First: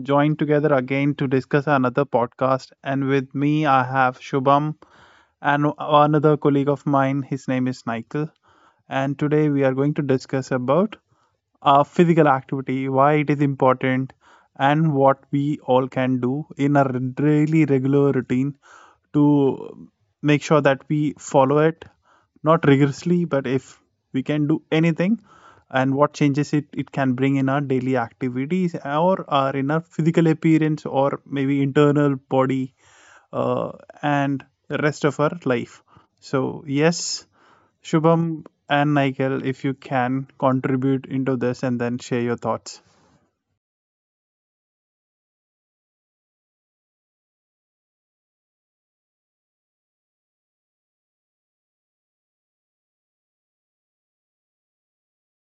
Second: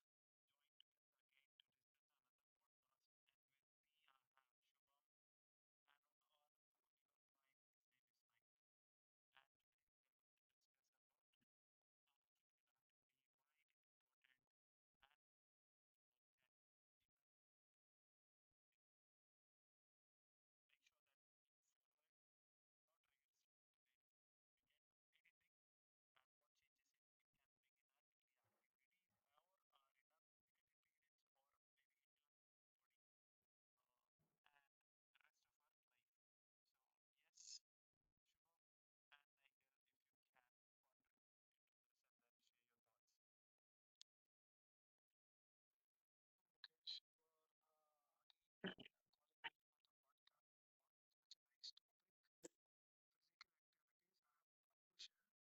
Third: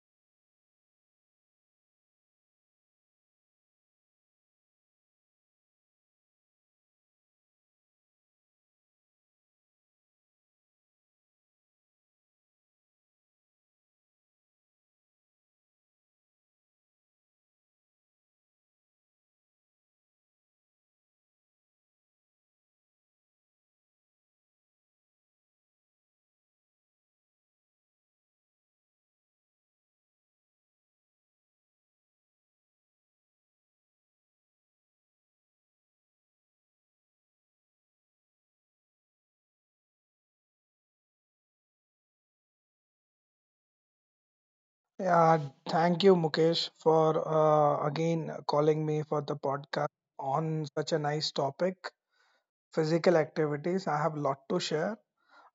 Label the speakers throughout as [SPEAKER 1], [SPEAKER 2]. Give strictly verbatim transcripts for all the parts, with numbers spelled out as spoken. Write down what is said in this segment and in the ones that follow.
[SPEAKER 1] joined together again to discuss another podcast, and with me, I have Shubham and another colleague of mine. His name is Nikhil, and today we are going to discuss about uh, physical activity, why it is important, and what we all can do in a really regular routine to make sure that we follow it not rigorously but if we can do anything and what changes it it can bring in our daily activities or our inner physical appearance or maybe internal body uh, and the rest of our life. So yes, Shubham and Nigel, if you can contribute into this and then share your thoughts.
[SPEAKER 2] Yeah, thank you, Mukesh, for uh, again calling me for the podcast on such a nice topic, physical activities. I have a lot to share.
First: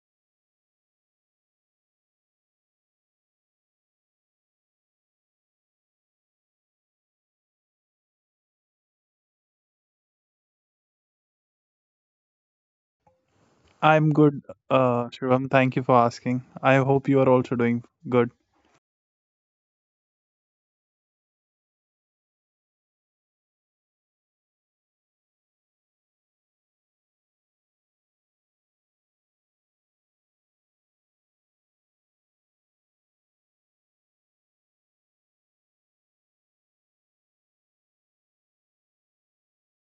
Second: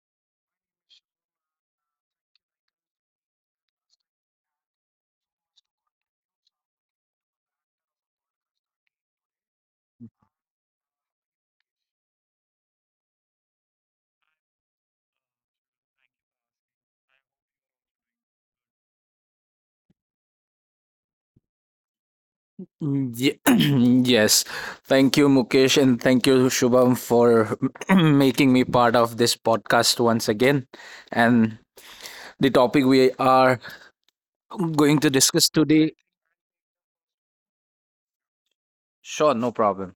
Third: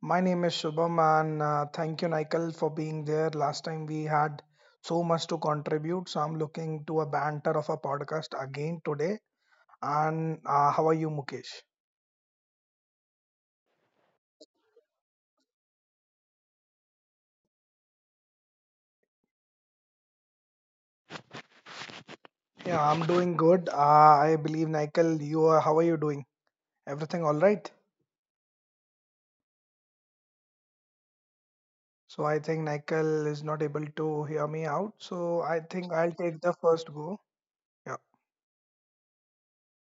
[SPEAKER 2] My name is Shubham, and uh, thank you, Nikhil, for being there. Last time we had so much to contribute, so I'm looking to a banter of a podcast again today. And uh, how are you, Mukesh?
[SPEAKER 1] I'm good. uh, Shubham, thank you for asking. I hope you are also doing good.
[SPEAKER 2] Yeah, I'm
[SPEAKER 3] Mm,
[SPEAKER 2] doing
[SPEAKER 3] ye-
[SPEAKER 2] good. Uh, I
[SPEAKER 3] Yes.
[SPEAKER 2] believe,
[SPEAKER 3] Thank
[SPEAKER 2] Nikhil,
[SPEAKER 3] you,
[SPEAKER 2] you are. How
[SPEAKER 3] Mukesh,
[SPEAKER 2] are you
[SPEAKER 3] and
[SPEAKER 2] doing?
[SPEAKER 3] thank you, Shubham,
[SPEAKER 2] Everything all
[SPEAKER 3] for
[SPEAKER 2] right?
[SPEAKER 3] making me part of this podcast once again. And
[SPEAKER 2] So I
[SPEAKER 3] the
[SPEAKER 2] think
[SPEAKER 3] topic we
[SPEAKER 2] Nikhil is
[SPEAKER 3] are
[SPEAKER 2] not able to hear me out.
[SPEAKER 3] going to
[SPEAKER 2] So
[SPEAKER 3] discuss
[SPEAKER 2] I think
[SPEAKER 3] today.
[SPEAKER 2] I'll take the first go. Yeah,
[SPEAKER 3] Sure, no problem.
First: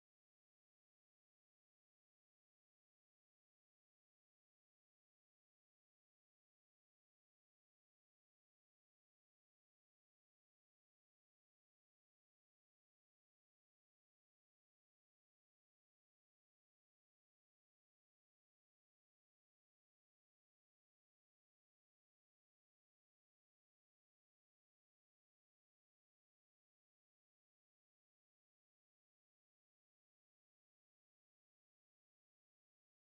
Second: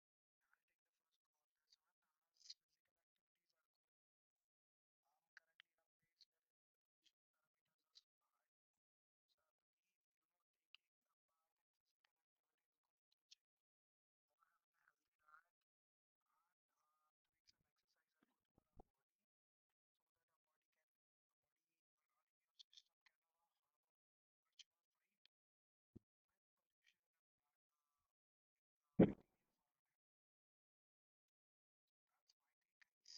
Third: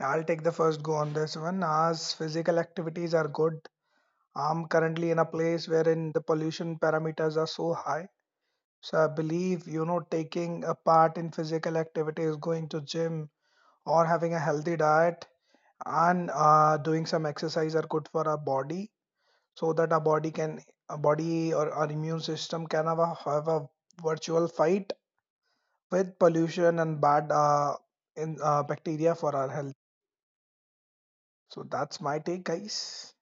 [SPEAKER 2] I'll take the first go on this one. As physical activities are good, I'm currently in a place wherein the pollution parameters are so high. So I believe, you know, taking a part in physical activities, going to gym, or having a healthy diet and uh, doing some exercise are good for our body so that our body can, our body or our immune system can have a, have a virtual fight with pollution and bad uh, in uh, bacteria for our health. So that's my take, guys.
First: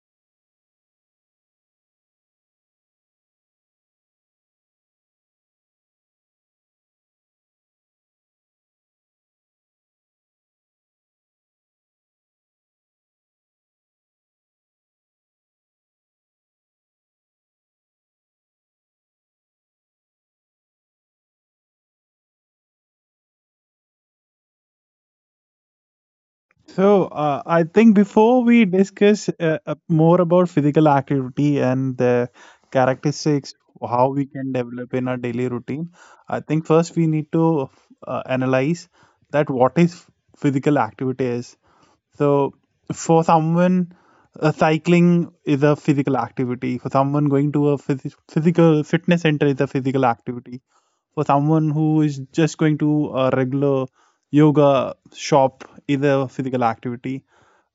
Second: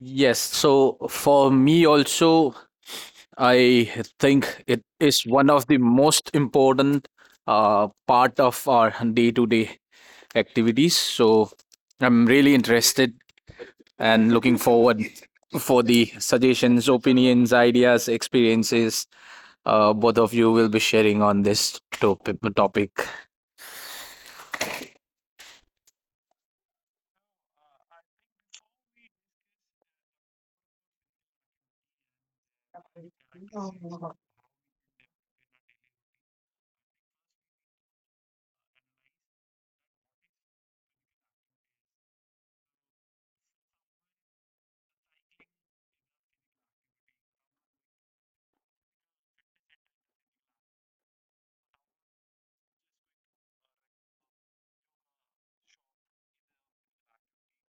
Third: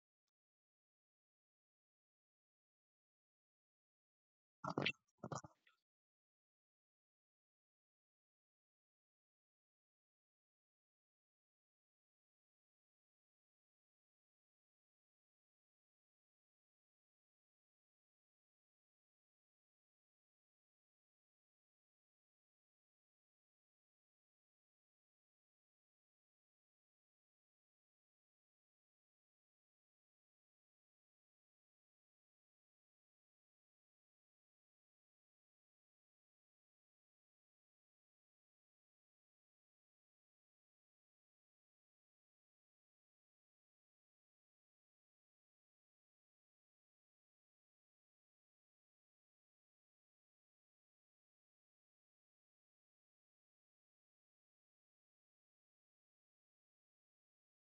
[SPEAKER 3] Yes. So, for me, also, I think it is one of the most important uh, part of our day to day activities. So, I'm really interested and looking forward for the suggestions, opinions, ideas, experiences uh, both of you will be sharing on this topic. topic.
[SPEAKER 1] So, uh, I think before we discuss uh, uh, more about physical activity and the characteristics, how we can develop in our daily routine, I think first we need to uh, analyze that what is physical activity is. So for someone, uh, cycling is a physical activity. For someone going to a phys- physical fitness center is a physical activity. For someone who is just going to a regular yoga shop is a physical activity.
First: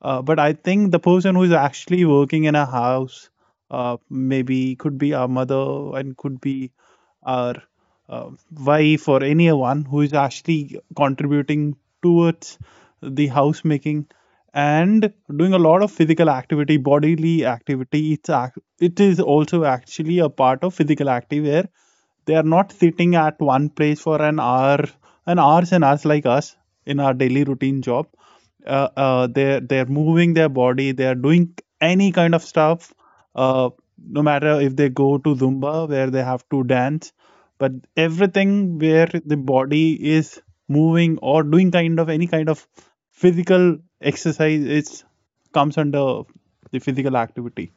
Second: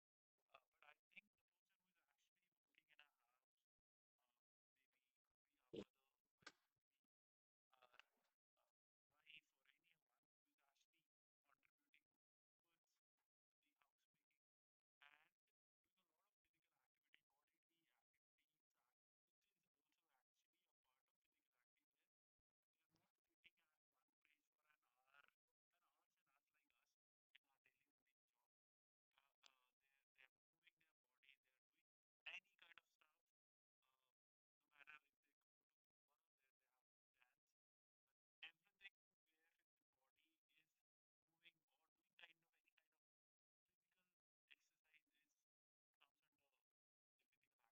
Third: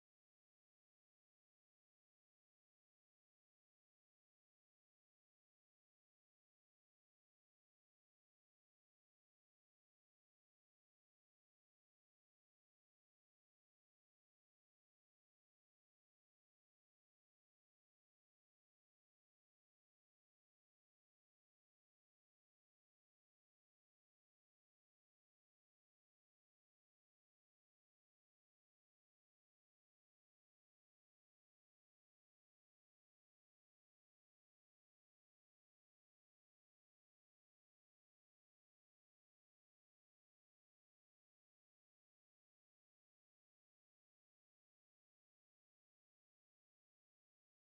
[SPEAKER 1] Uh, but I think the person who is actually working in a house, uh, maybe could be our mother and could be our uh, wife or anyone who is actually contributing towards the housemaking and doing a lot of physical activity bodily activity it's ac- it is also actually a part of physical activity where they are not sitting at one place for an hour an hours and hours like us in our daily routine job, uh, uh, they're they're moving their body. They're doing any kind of stuff, uh, no matter if they go to Zumba where they have to dance, but everything where the body is moving or doing kind of any kind of physical exercise it comes under the physical activity.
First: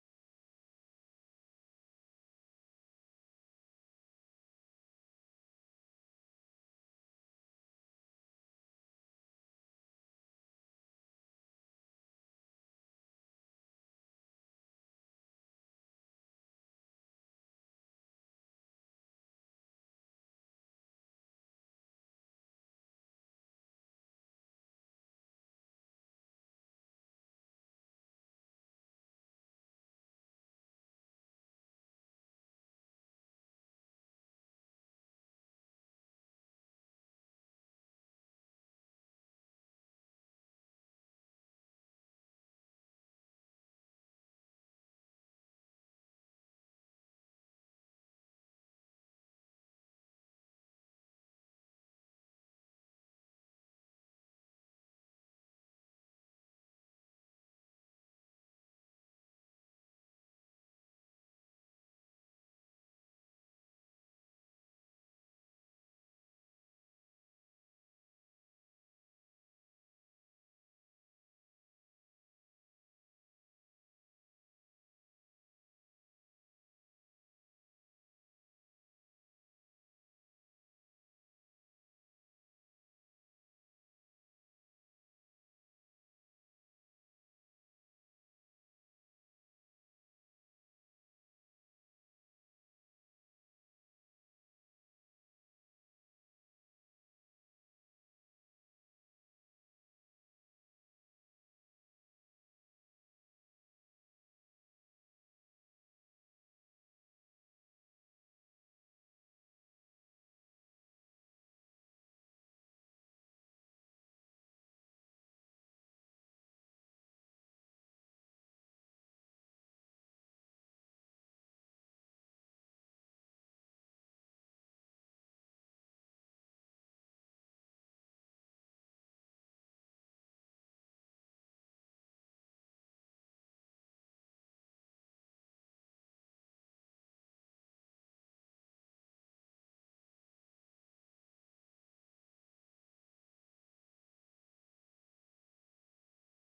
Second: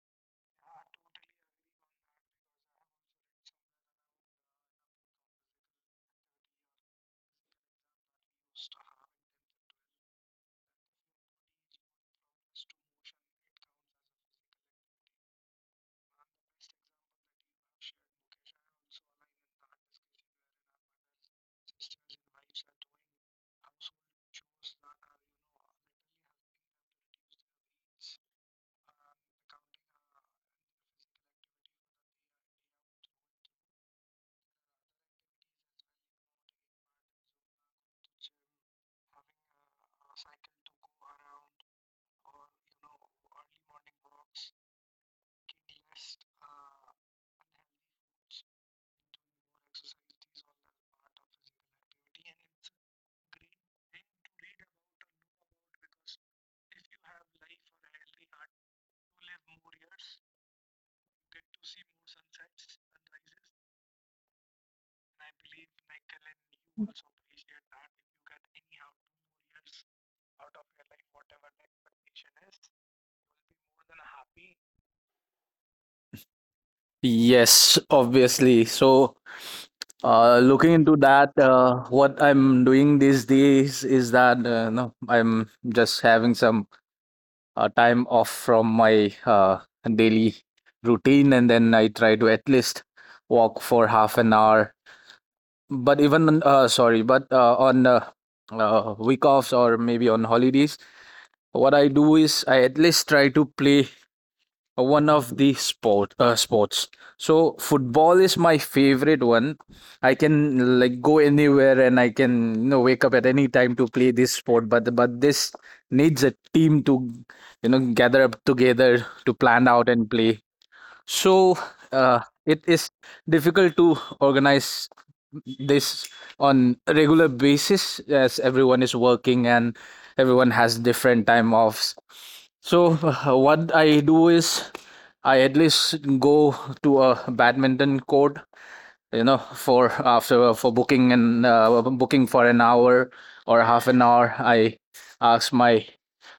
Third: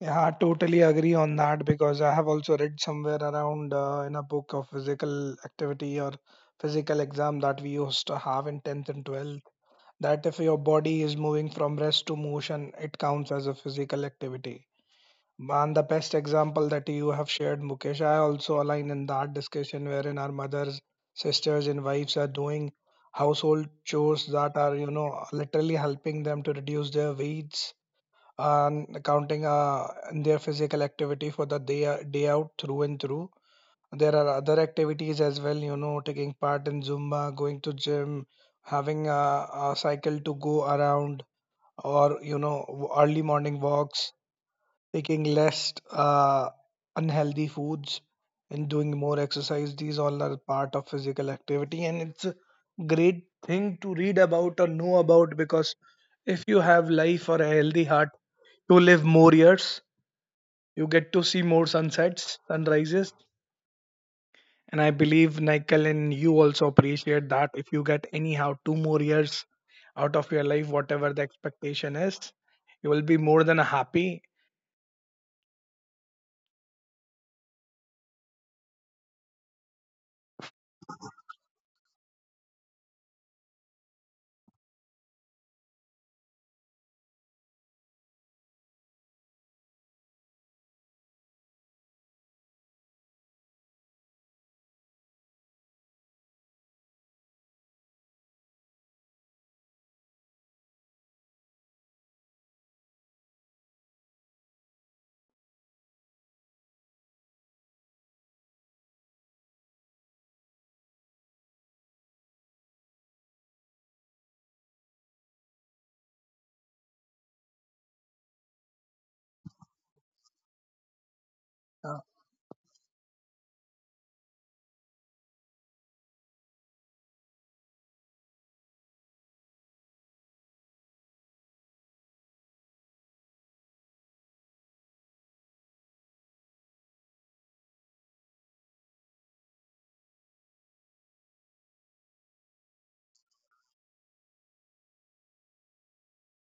[SPEAKER 2] Yeah, I totally agree on that because I have also read somewhere around uh, in a book of physical activity or physical exam that we used to have in tenth and twelfth, that if your body is moving from rest to motion, it counts as a physical activity. Man, the best example that you have shared, Mukesh. I also align in that discussion wherein our mothers, sisters, and wives are doing household chores that are, you know, literally helping them to reduce their weights and counting uh, in their physical activity for the day, day out, through and through. There are other activities as well, you know, taking part in Zumba, going to gym, having a, a cycle to go around, or, you know, early morning walks, taking less uh, unhealthy foods and doing more exercise. These all are part of physical activity, and it's a great thing to read about or know about because if you have life or a healthy heart, you live more years, you get to see more sunsets, sunrises, and I believe Nikhil and you also appreciate that if you get anyhow two more years out of your life, whatever the expectation is, you will be more than happy.
[SPEAKER 3] Yes, obviously. So, uh, looking into that, uh, what I'm doing these days is that uh, no, I'm just having some uh, time off from my uh, daily routine, and then I try to at least walk for half an hour. But even on uh, sorry, but uh, on uh, uh, week offs or maybe on holidays, what I do is I at least try to play one of the sport uh, sports. So football is my favorite one. I can like go anywhere, and I can you know wake up at any time to play this sport. But but this needs a team to you know gather up together to plan out and play. So uh, it is difficult to organize this on a regular basis, as everyone is working and everyone has different time offs. So uh, what I do is I at least go to a badminton court, you know for after for booking, and uh, booking for an hour or half an hour. I asked my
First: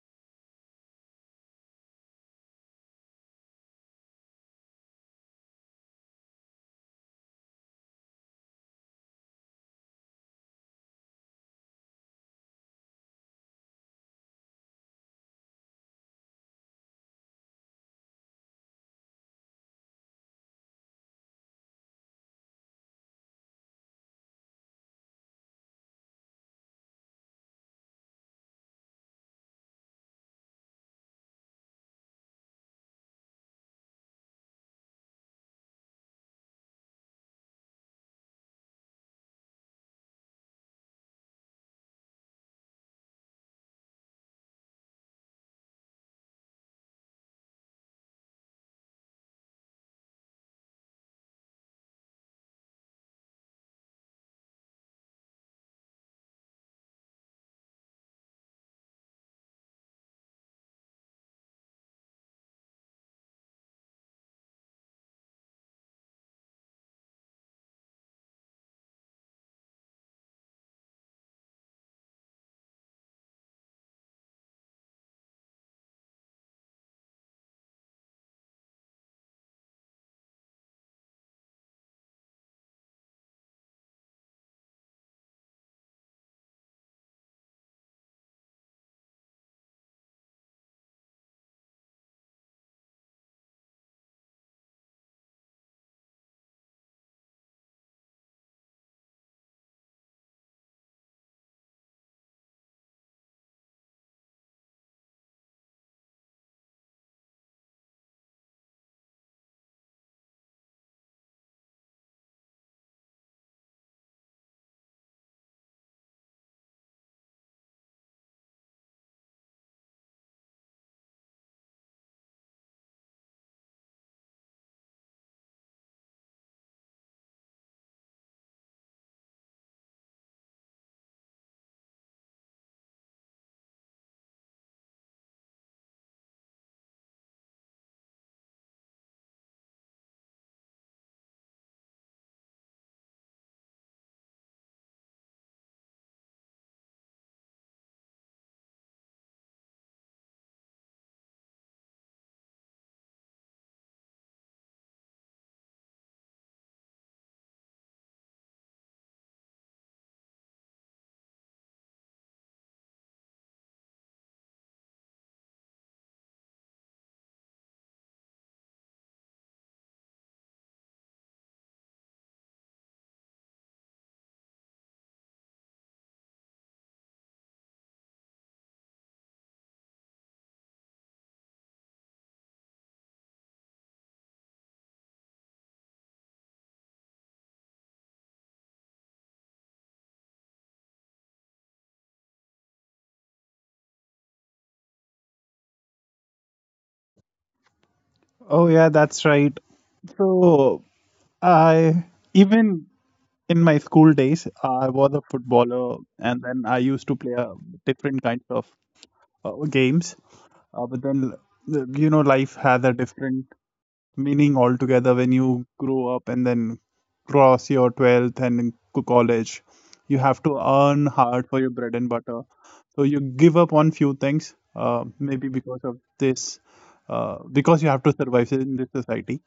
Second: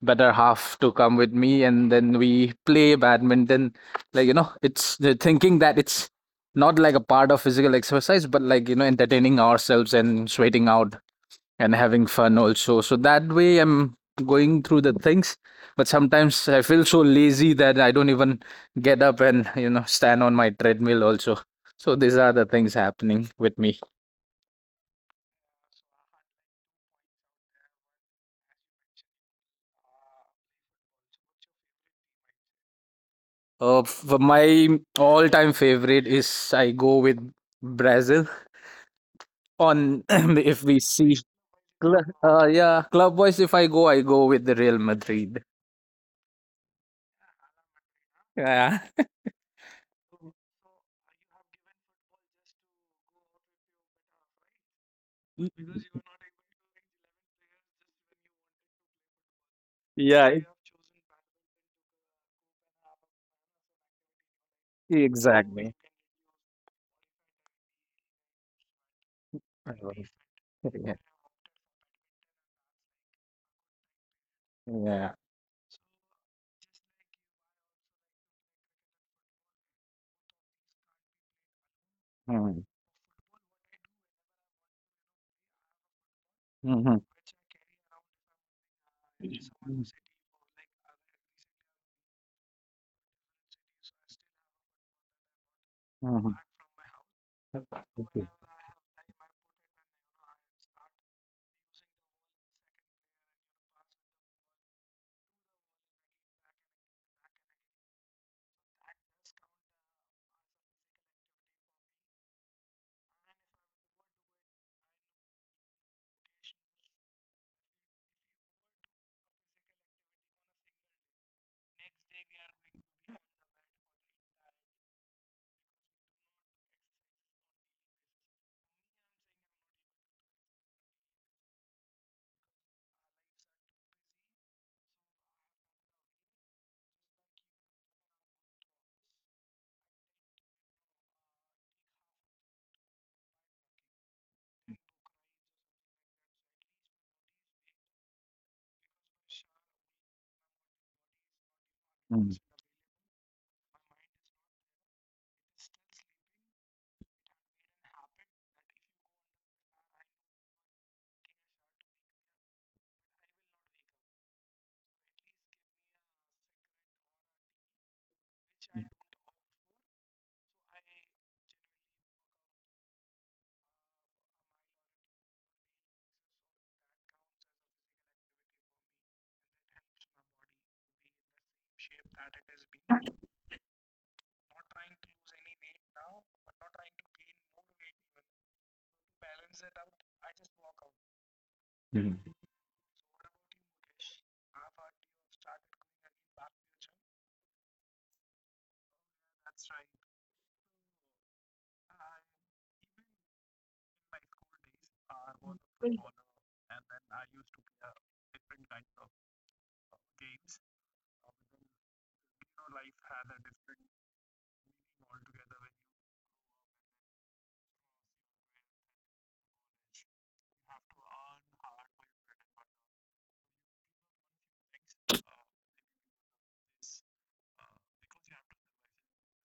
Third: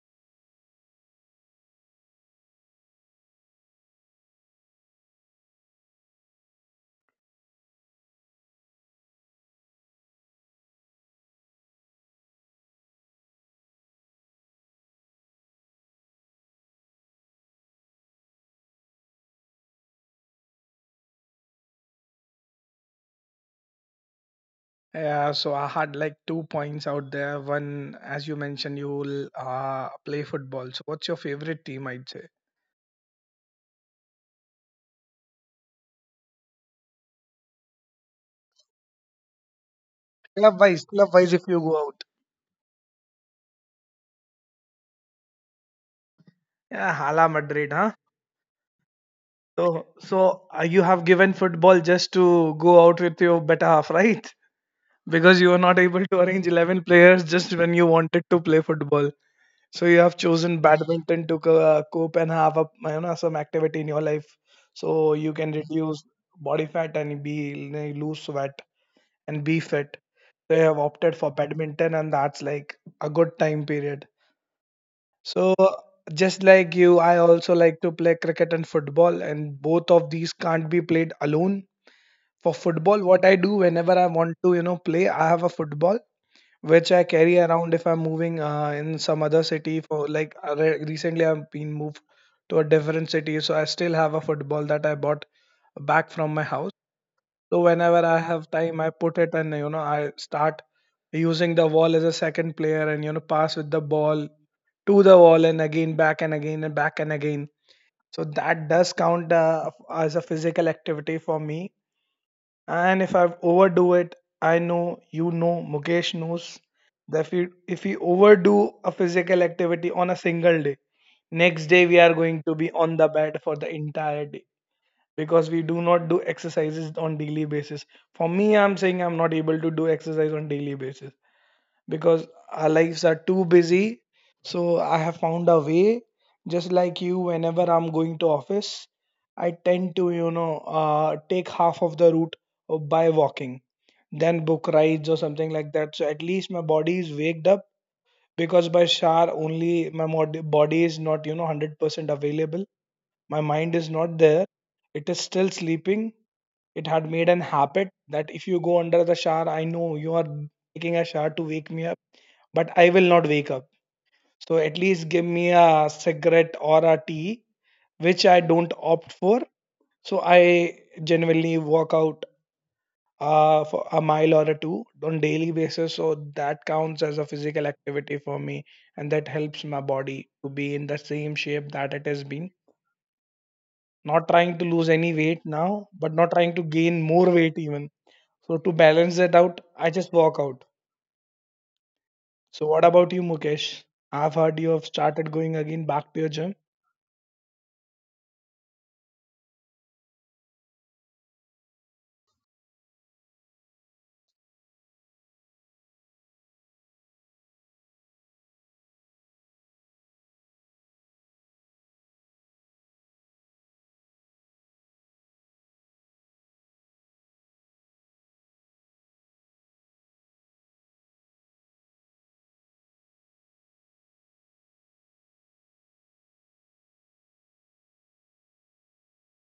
[SPEAKER 3] better half to come with me, and then we play badminton, like you know it's the thinking that it's not like a part of physical exercise, but like you know entertaining ourselves and sweating out and having fun also. So that way I'm going through the things. But sometimes I feel so lazy that I don't even get up and you know stand on my treadmill also. So these are the things happening with me.
[SPEAKER 2] Yeah, so I had like two points out there. One, as you mentioned, you uh, play football. So, what's your favorite team? I'd say.
[SPEAKER 3] Uh, for my all-time favorite is I go with Brazil on.
[SPEAKER 2] Club
[SPEAKER 3] If we
[SPEAKER 2] wise, club
[SPEAKER 3] see,
[SPEAKER 2] wise, if you go out.
[SPEAKER 3] cl- uh, yeah, club wise, if I go, I go with the Real Madrid.
[SPEAKER 2] Yeah, Hala Madrid, huh?
[SPEAKER 3] Yeah.
[SPEAKER 2] So, so uh, you have given football just to go out with your better half, right? Because you were not able to arrange eleven players just when you wanted to play football. So you have
[SPEAKER 3] Yeah.
[SPEAKER 2] chosen badminton to co- uh, cope and have a, you know, some activity in your life. So you can
[SPEAKER 3] Exactly.
[SPEAKER 2] reduce body fat and be lose weight. And be fit. They have
[SPEAKER 3] Yeah.
[SPEAKER 2] opted for badminton, and that's like a good time period.
[SPEAKER 3] Yeah.
[SPEAKER 2] So, just like you, I also like to play cricket and football, and both of these can't be played alone. For
[SPEAKER 3] Mhm.
[SPEAKER 2] football, what I do whenever I want to, you know, play, I have a football which
[SPEAKER 3] Mhm.
[SPEAKER 2] I carry around if I'm moving uh, in some other city.
[SPEAKER 3] Mhm.
[SPEAKER 2] For like uh, re- recently, I've been moved to a different city, so I still have a football that I bought back from
[SPEAKER 3] Mhm.
[SPEAKER 2] my house. So whenever I
[SPEAKER 3] Okay.
[SPEAKER 2] have time, I put it and, you know, I start using the wall as a second player, and you know, pass with the ball to the wall and again back and again and back and again. So that does count uh, as a physical activity for me. And if I overdo it, I know, you know, Mukesh knows that if you if we overdo a physical activity on a single day, next day we are going to be on the bed for the entire day, because we do not do exercises on daily basis. For me, I'm saying, I'm not able to do exercise on daily basis because our lives are too busy. So I have found a way, just like you. Whenever I'm going to office, I tend to, you know, uh, take half of the route by walking, then book rides or something like that, so at least my body is waked up, because by shower only my mod- body is not, you know, one hundred percent
[SPEAKER 3] Mm.
[SPEAKER 2] available. My mind is not there, it is still sleeping. It had made an habit that if you go under the shower, I know you are taking a shower to wake me up, but I will not wake up. So at least give me a cigarette or a tea, which I don't opt for. So I generally walk out uh, for a mile or a two on daily basis. So that counts as a physical activity for me, and that helps my body to be in the same shape that it has been. Not trying to lose any weight now, but not trying to gain more weight even. So to balance that out, I just walk out. So what about you, Mukesh? I've heard you have started going again back to your gym.
[SPEAKER 1] Oh yeah, that's right. So I, even in my school days, I was a footballer, and then I used to play uh, different kinds of uh, games. Uh, but then uh, You know, life has a different meaning altogether when you grow up and then cross your twelfth and co- college. You have to earn hard for your bread and butter, so you give up on few things, uh, maybe because of this, uh, because you have to survive in this society.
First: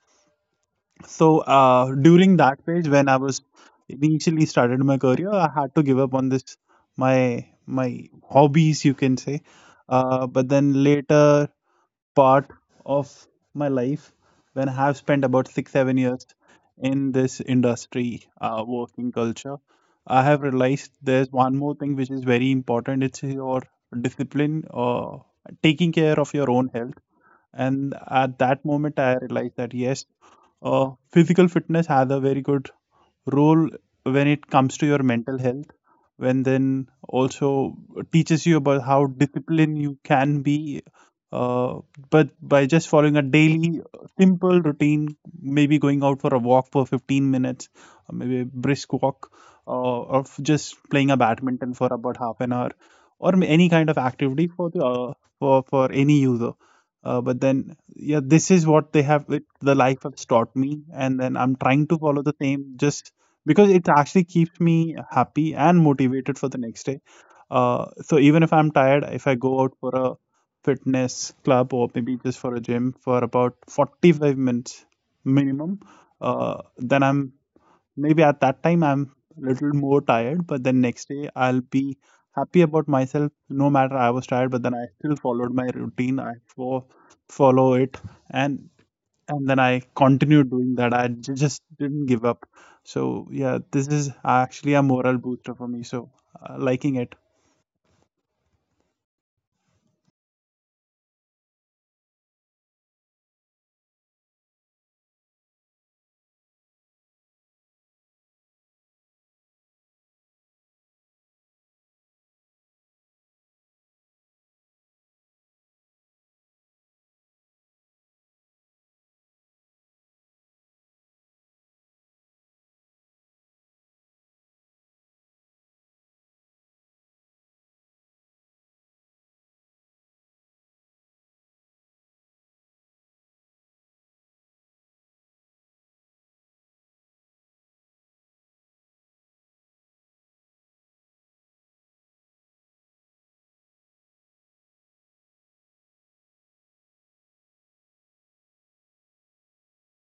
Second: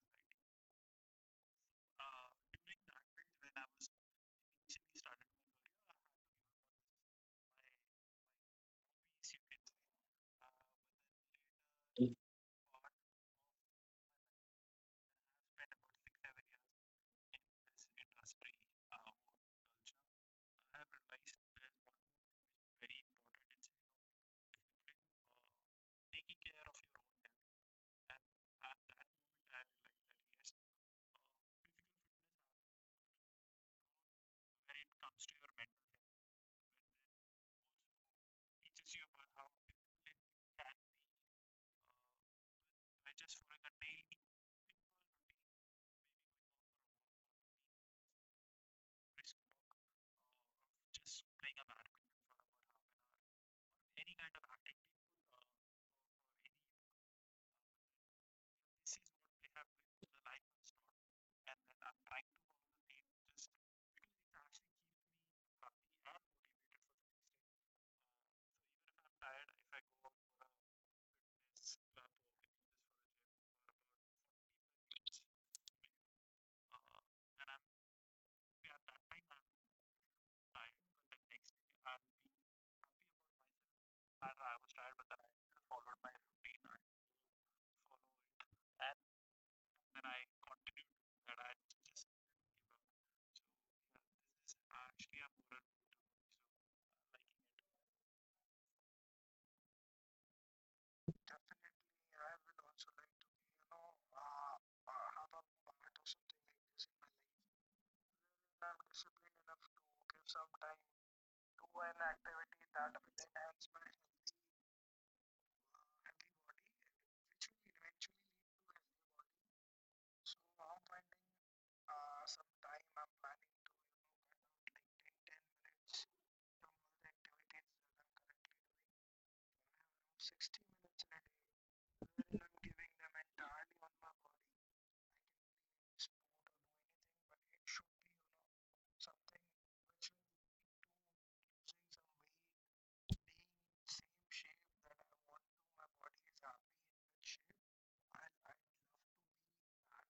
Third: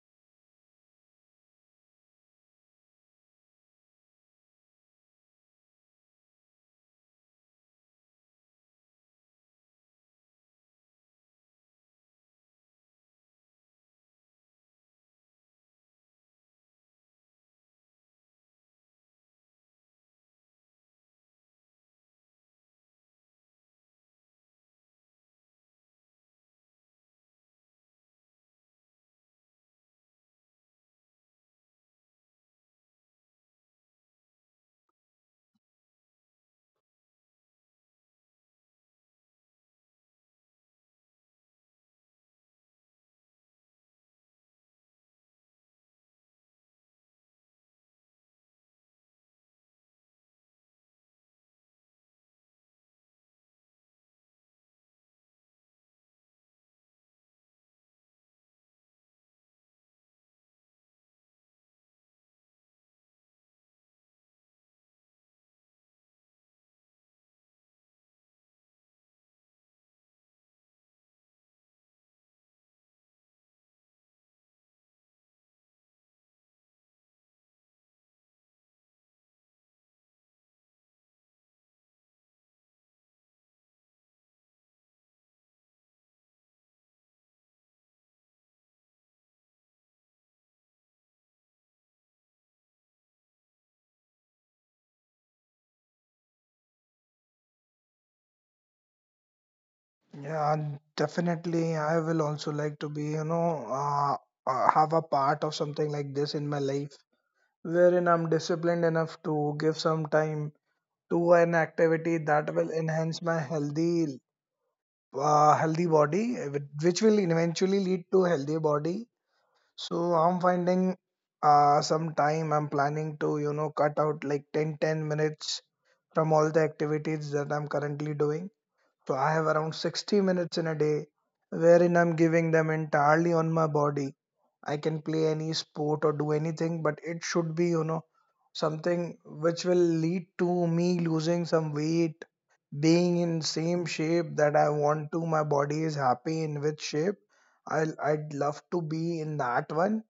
[SPEAKER 1] So uh, during that phase, when I was initially started my career, I had to give up on this, my my hobbies, you can say. Uh, but then later part of my life, when I have spent about six seven years in this industry, uh, working culture, I have realized there's one more thing which is very important. It's your discipline or taking care of your own health. And at that moment, I realized that yes. Uh, physical fitness has a very good role when it comes to your mental health, when then also teaches you about how disciplined you can be. Uh, but by just following a daily uh, simple routine, maybe going out for a walk for fifteen minutes, or maybe a brisk walk, uh, or f- just playing a badminton for about half an hour, or m- any kind of activity for the uh, for for any user. Uh, but then, yeah, this is what they have, it, the life has taught me. And then I'm trying to follow the same just because it actually keeps me happy and motivated for the next day. Uh, so even if I'm tired, if I go out for a fitness club or maybe just for a gym for about forty-five minutes minimum, uh, then I'm, maybe at that time I'm a little more tired, but then next day I'll be happy about myself. No matter I was tired, but then I still followed my routine. I fo- follow it, and and then I continued doing that. I j- just didn't give up. So yeah, this is actually a moral booster for me. So uh, liking it.
[SPEAKER 2] Yeah, definitely. I will also like to be, you know, uh, uh, have a part of something like this in my life, wherein I'm disciplined enough to give some time to an activity that will enhance my healthy, uh, healthy body, uh, which will eventually lead to healthy body. So I'm finding uh, some time. I'm planning to, you know, cut out like ten ten minutes from all the activities that I'm currently doing. So I have around sixty minutes in a day wherein I'm giving them entirely on my body. I can play any sport or do anything, but it should be, you know, something which will lead to me losing some weight, being in same shape that I want to, my body is happy in which shape. I'll, I'd love to be in that one.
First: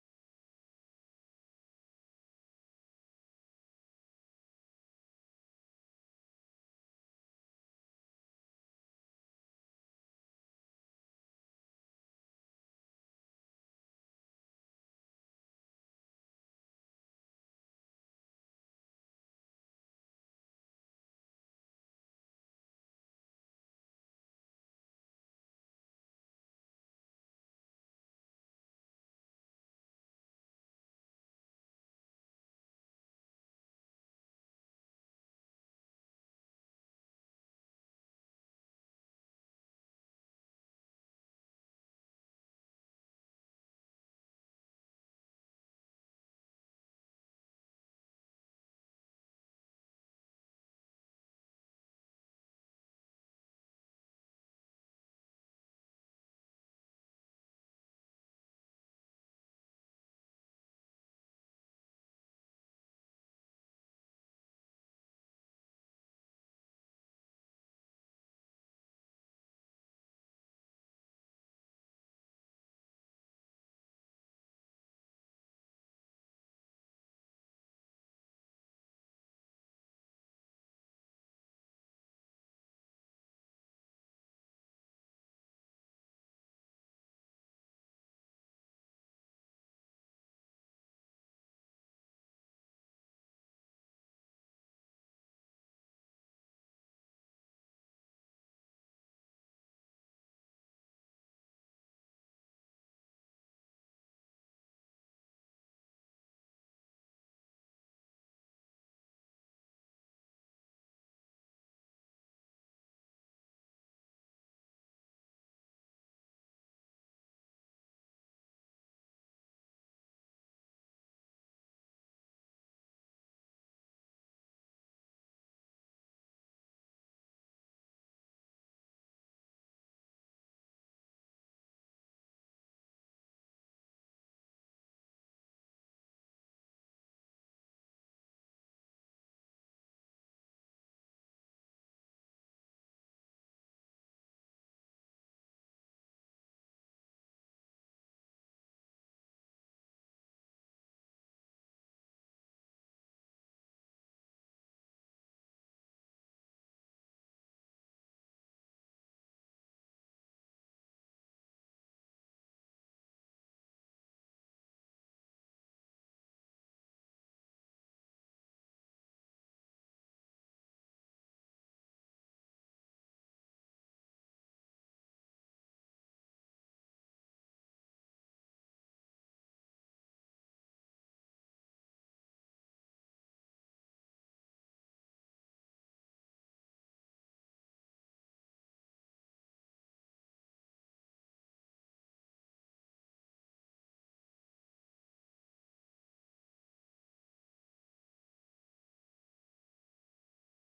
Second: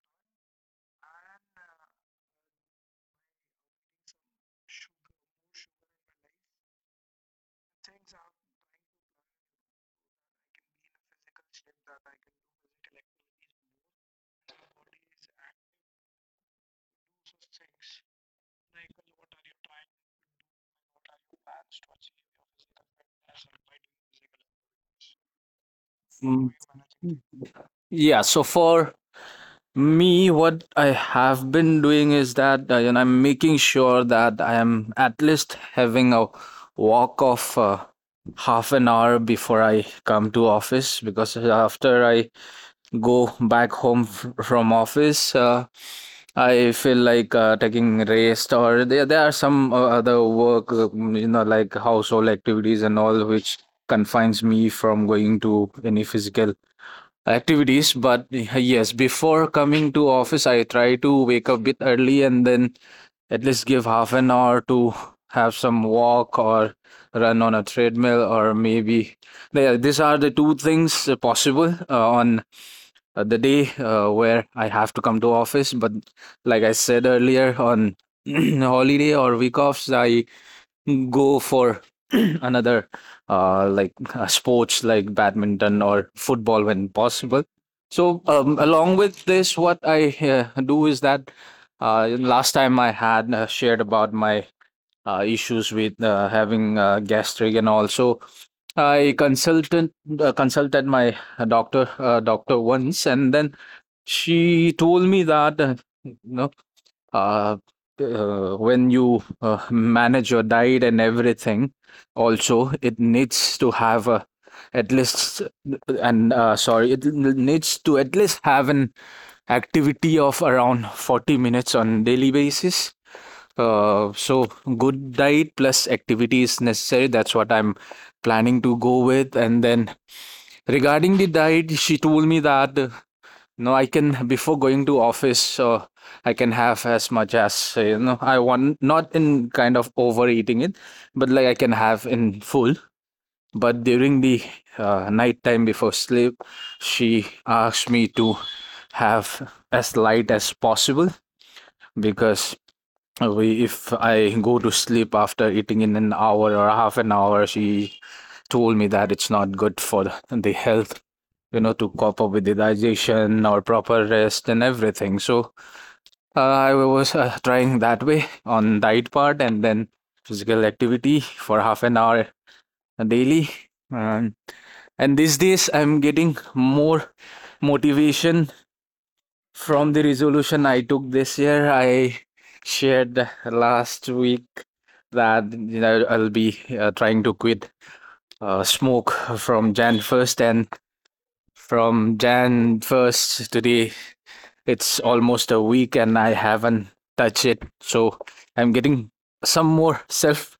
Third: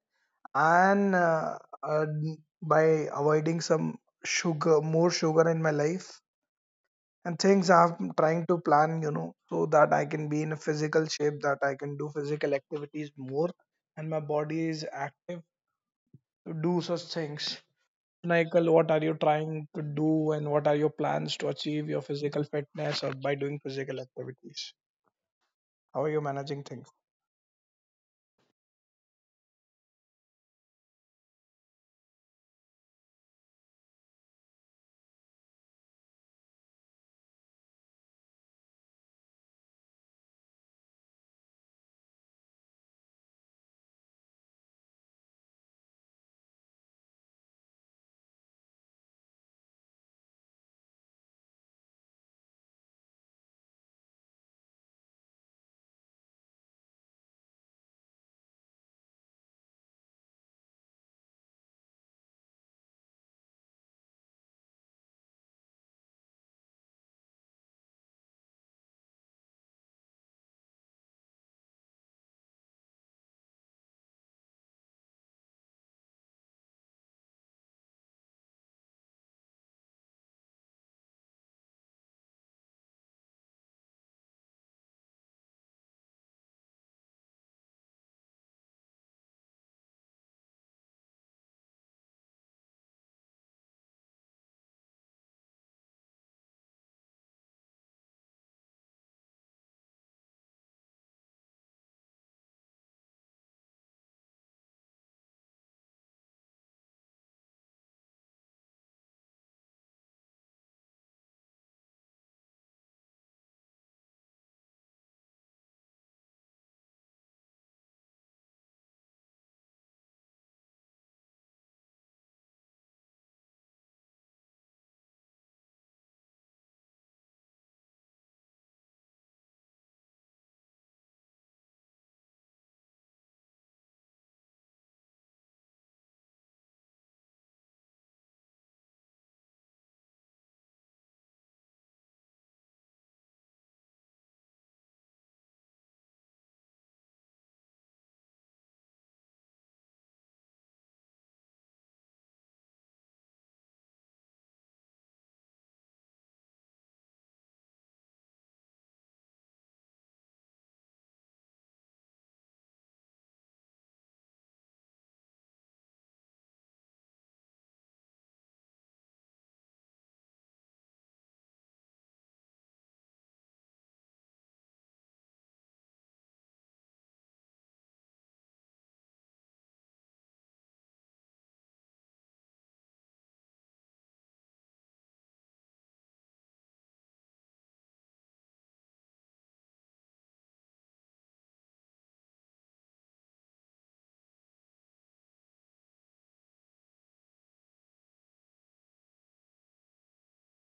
[SPEAKER 2] And uh, uh, by avoiding some sugar, more sugar in my life, and things, I'm trying to plan, you know, so that I can be in a physical shape that I can do physical activities more and my body is active to do such things. Michael, what are you trying to do and what are your plans to achieve your physical fitness or by doing physical activities? How are you managing things?
[SPEAKER 3] Mm. Yeah, so for me, what I have been doing is that uh, you know, I'm making sure that I am at least having a walk of uh, half an hour before I come to office, because uh, after I go back home f- from office, uh, I feel like uh, taking rest, or there, there are some uh, other work, uh, mm, you know, like household activities and all, which confines me from going to any physical activities. But uh, yes, before coming to office, I try to wake up bit early and then at least give half an hour to have some walk or run on a treadmill, or maybe yeah, these are the two things uh, possible uh, on uh, the day uh, where I have to come to office. But like I said earlier, on holiday or week offs, I go for another uh, like uh, sports like badminton or football when possible. So um, along with this, what I uh, do is that uh, last time I had uh, shared about my uh, issues with uh, having uh, gastric, and also I consulted uh, consulted my uh, doctor uh, doctor once, and then she told me that uh, you know uh, uh, when you uh, manage your diet and everything, also it needs to have a at least, and uh, sorry, it needs to at least have an activity of around forty minutes on daily basis. Uh, so good diet plus activity is necessary. That's what I'm planning to go with. And then regarding the diet, she told me that uh, no, I can before going to office, uh, I can have as much as uh, you know I want, not in kind of overeating it, but like I can have in full. But during the uh, night time before sleep, she asked me to have as light as possible, because we, if I go to sleep after eating in an hour or half an hour, she told me that it's not good for the the health, you know to cope up with the digestion or proper rest and everything. So uh, I was uh, trying that way on diet part, and then physical activity for half an hour daily. And, and these days, I'm getting more motivation from the resolution I took this year. I shared last week that you know, I'll be uh, trying to quit uh, smoke from January first, and from January first today, it's almost a week and I haven't touched it. So I'm getting some more self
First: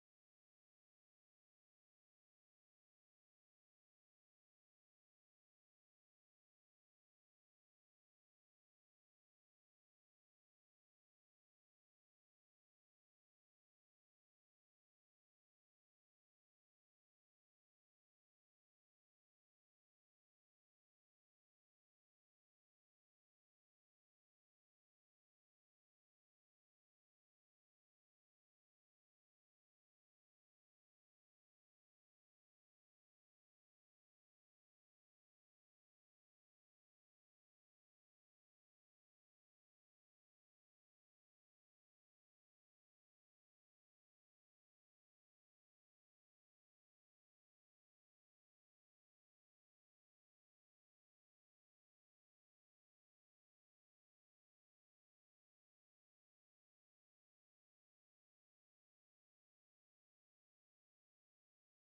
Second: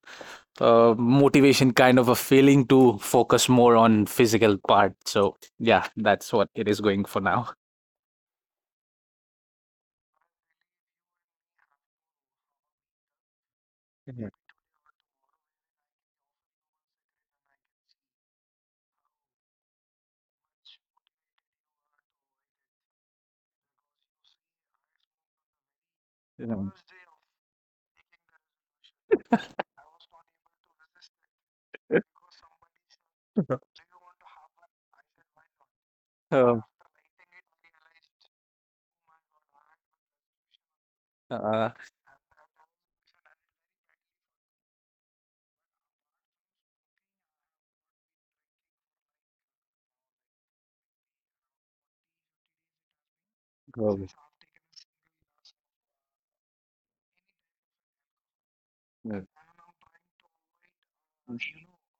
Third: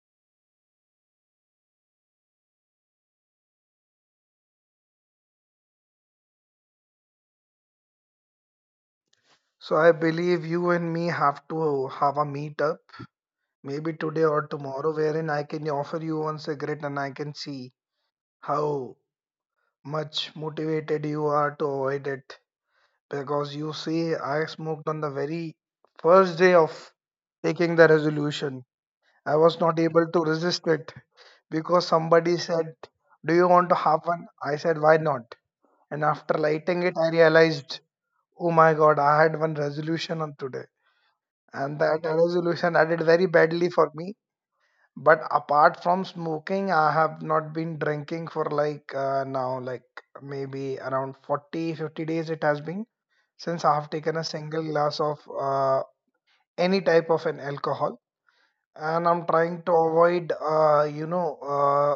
[SPEAKER 3] uh, motivation, kind of a feeling to focus more on physical part. So yeah, that's what it is going for now.
[SPEAKER 2] So I believe you and me have to have a meetup maybe today or tomorrow, wherein I can offer you one cigarette and I can see how much motivated you are to avoid it. Because you see, I smoked on the very first day of taking the resolution. I was not able to resist it because somebody said, "Do you want to have one?" I said, "Why not?" And after
[SPEAKER 3] Yeah. Um,
[SPEAKER 2] lighting it, I realized, oh my god, I had one resolution on today.
[SPEAKER 3] uh,
[SPEAKER 2] And that resolution I did very badly for me. But apart from smoking, I have not been drinking for like uh, now, like maybe around forty, fifty days it has been since I have
[SPEAKER 3] Well,
[SPEAKER 2] taken a single glass of uh, any type of an alcohol, and
[SPEAKER 3] yeah.
[SPEAKER 2] I'm trying to avoid, uh, you know, uh,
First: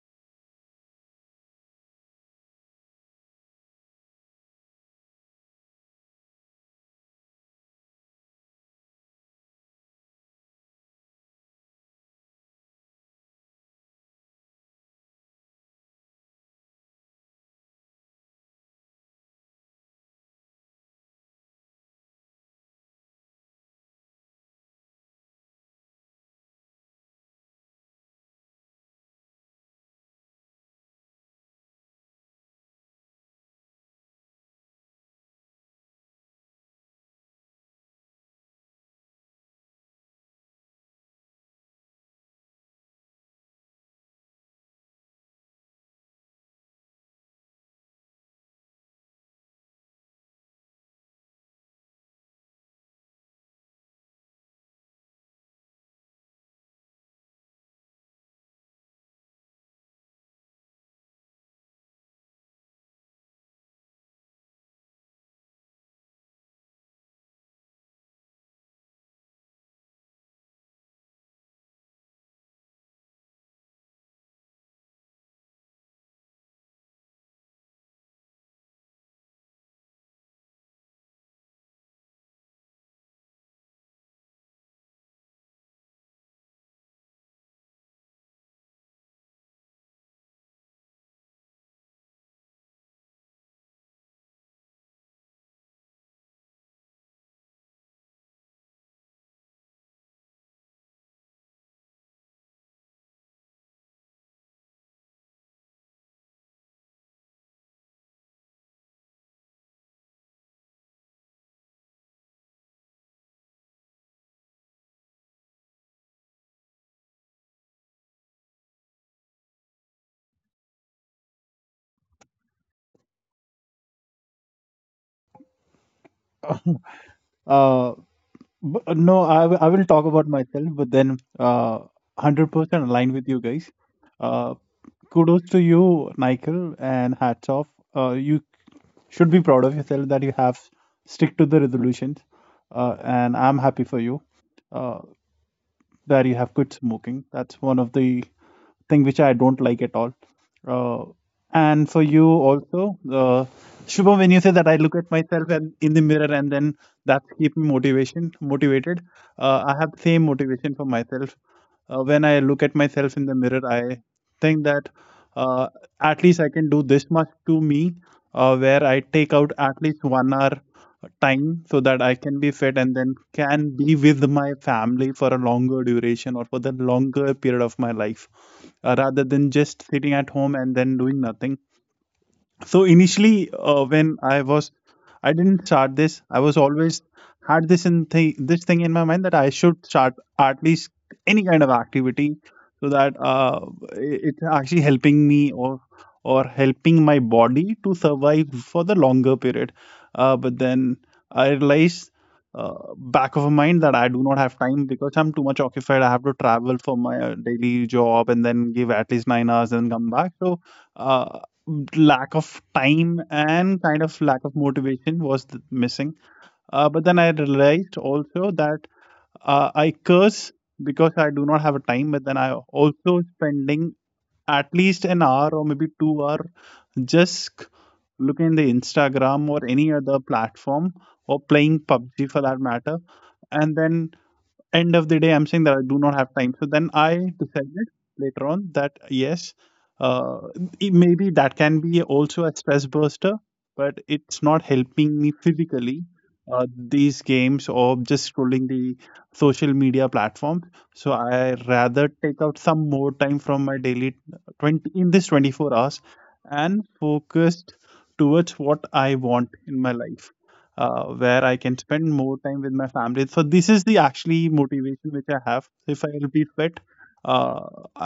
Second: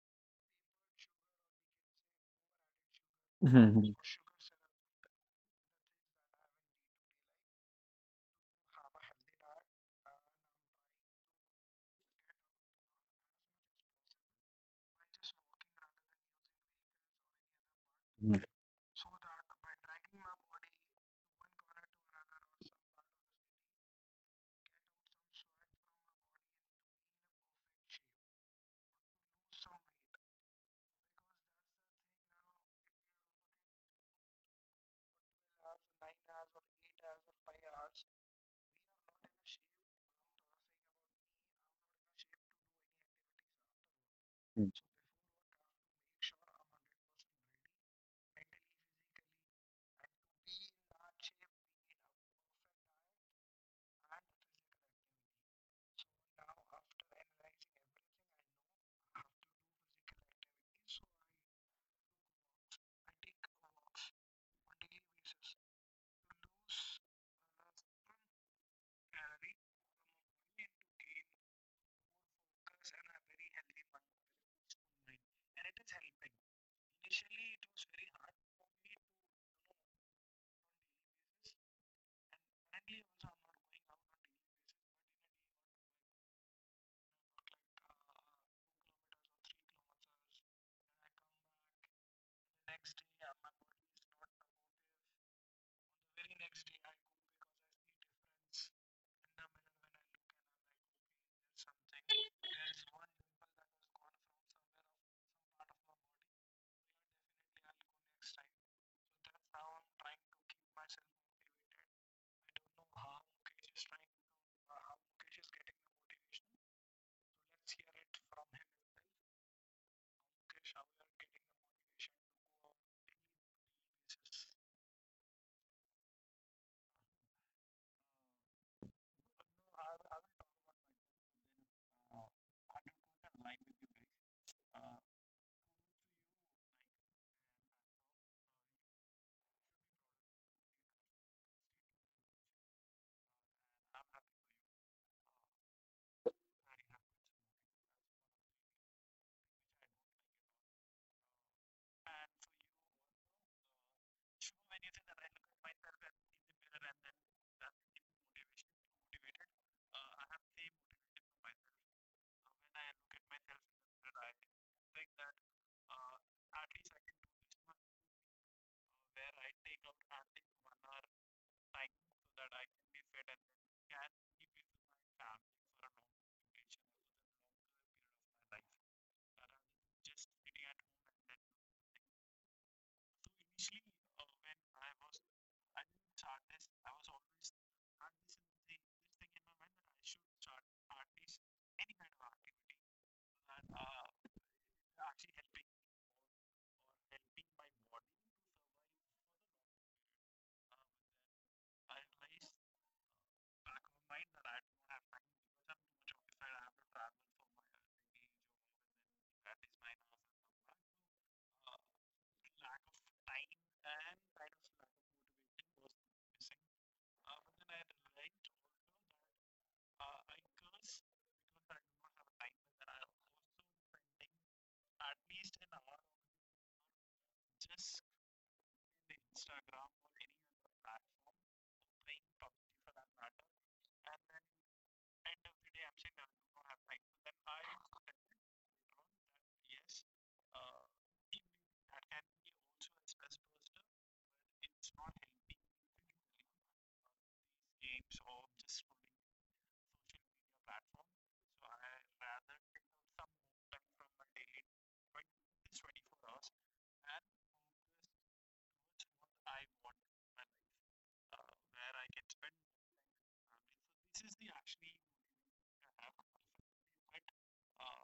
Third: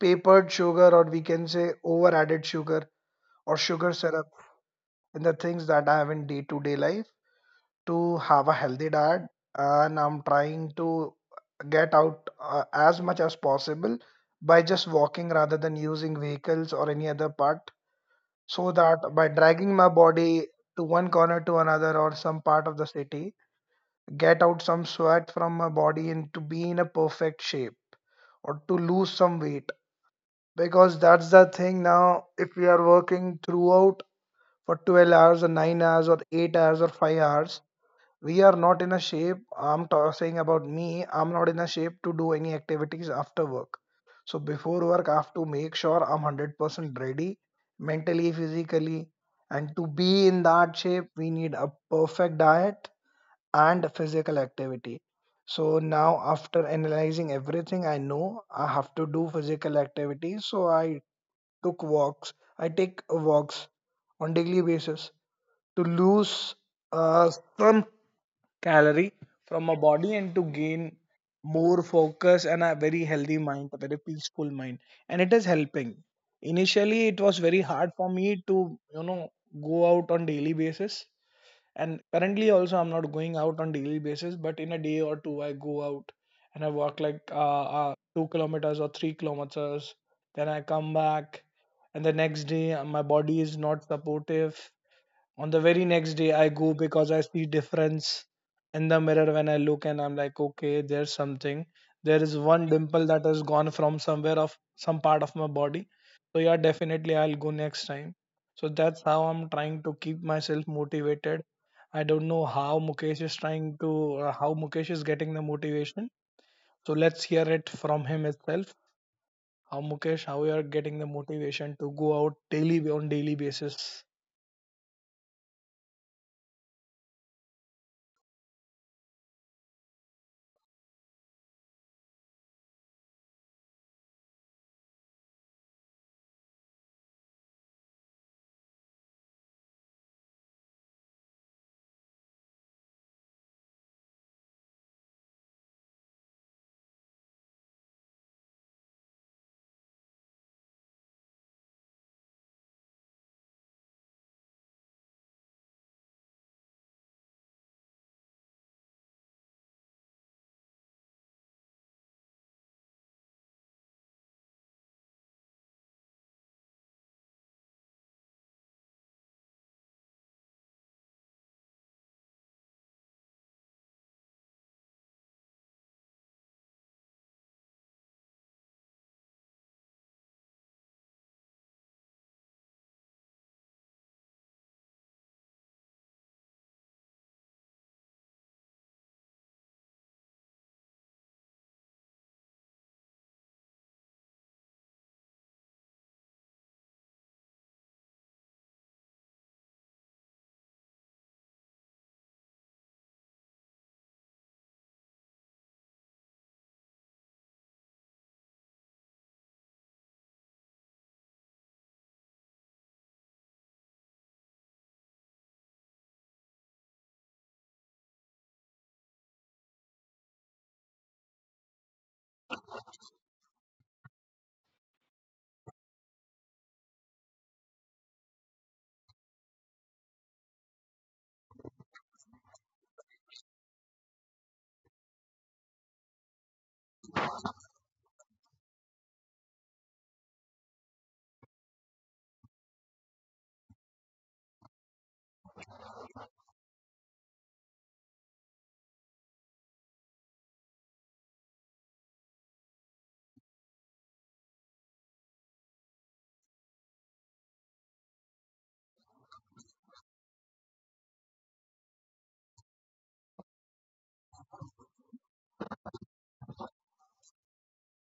[SPEAKER 2] papered sugar, or we can say over added sugar or sugar
[SPEAKER 3] Mhm.
[SPEAKER 2] syrup in the things that I have in day to day life, to have a healthy diet. And I'm trying to get out uh, as much as possible by just walking rather than using vehicles or any other part, so that by dragging my body to one corner to another or some part of the city, get out some sweat from my body and to be in a perfect shape or to lose some weight. Because that's the thing, now if we are working throughout for twelve hours or nine hours or eight hours or five hours, we are not in a shape. I'm ta- saying about me, I'm not in a shape to do any activities after work. So before work, I have to make sure I'm one hundred percent ready, mentally, physically. And to be in that shape, we need a perfect diet and physical activity. So now, after analyzing everything I know, I have to do physical activity. So I took walks. I take walks on daily basis to lose uh, some calorie from my body and to gain more focus and a very healthy mind, a very peaceful mind. And it is helping. Initially, it was very hard for me to, you know, go out on daily basis, and currently also I'm not going out on daily basis, but in a day or two I go out and I walk like uh, uh, two kilometers or three kilometers. Then I come back, and the next day uh, my body is not supportive. On the very next day, I go because I see difference in the mirror when I look, and I'm like, okay, there's something. There is one dimple that has gone from somewhere of some part of my body. So yeah, definitely I'll go next time. So that's how I'm trying to keep myself motivated. I don't know how Mukesh is trying to, uh, how Mukesh is getting the motivation. So let's hear it from him itself. How Mukesh, how you are getting the motivation to go out daily on daily basis?
[SPEAKER 1] Uh, But, uh, no, I, w- I will talk about myself, but then uh, one hundred percent aligned with you guys. Uh, Kudos to you, Nikhil, and hats off. Uh, you should be proud of yourself that you have stick to the resolutions, uh, and I'm happy for you. Uh, where you have quit smoking. That's one of the thing which I don't like at all. Uh, and for you also, uh, Shubham, when you say that I look at myself and in the mirror and then that keep me motivation motivated. Uh, I have the same motivation for myself. Uh, when I look at myself in the mirror, I think that uh, at least I can do this much to me, uh, where I take out at least one hour time so that I can be fit and then can be with my family for a longer duration or for the longer period of my life, uh, rather than just sitting at home and then doing nothing. So initially, uh, when I was, I didn't start this, I was always had this in thi- this thing in my mind that I should start at least any kind of activity so that uh, i- it's actually helping me or or helping my body to survive for the longer period. Uh, but then I realized, uh, back of my mind, that I do not have time because I'm too much occupied. I have to travel for my uh, daily job and then give at least nine hours and come back. So, uh, lack of time and kind of lack of motivation was th- missing. Uh, but then I realized also that uh, I curse because I do not have a time, but then I also spending at least an hour or maybe two hour just looking in the Instagram or any other platform or playing PUBG for that matter, and then end of the day I'm saying that I do not have time. So then I decided later on that yes, uh, it, maybe that can be also a stress burster, but it's not helping me physically, uh, these games or just scrolling the social media platforms. So I rather take out some more time from my daily twenty in this twenty-four hours and focused towards what I want in my life, uh, where I can spend more time with my family. So this is the actually motivation which I have. If I'll be fit, uh,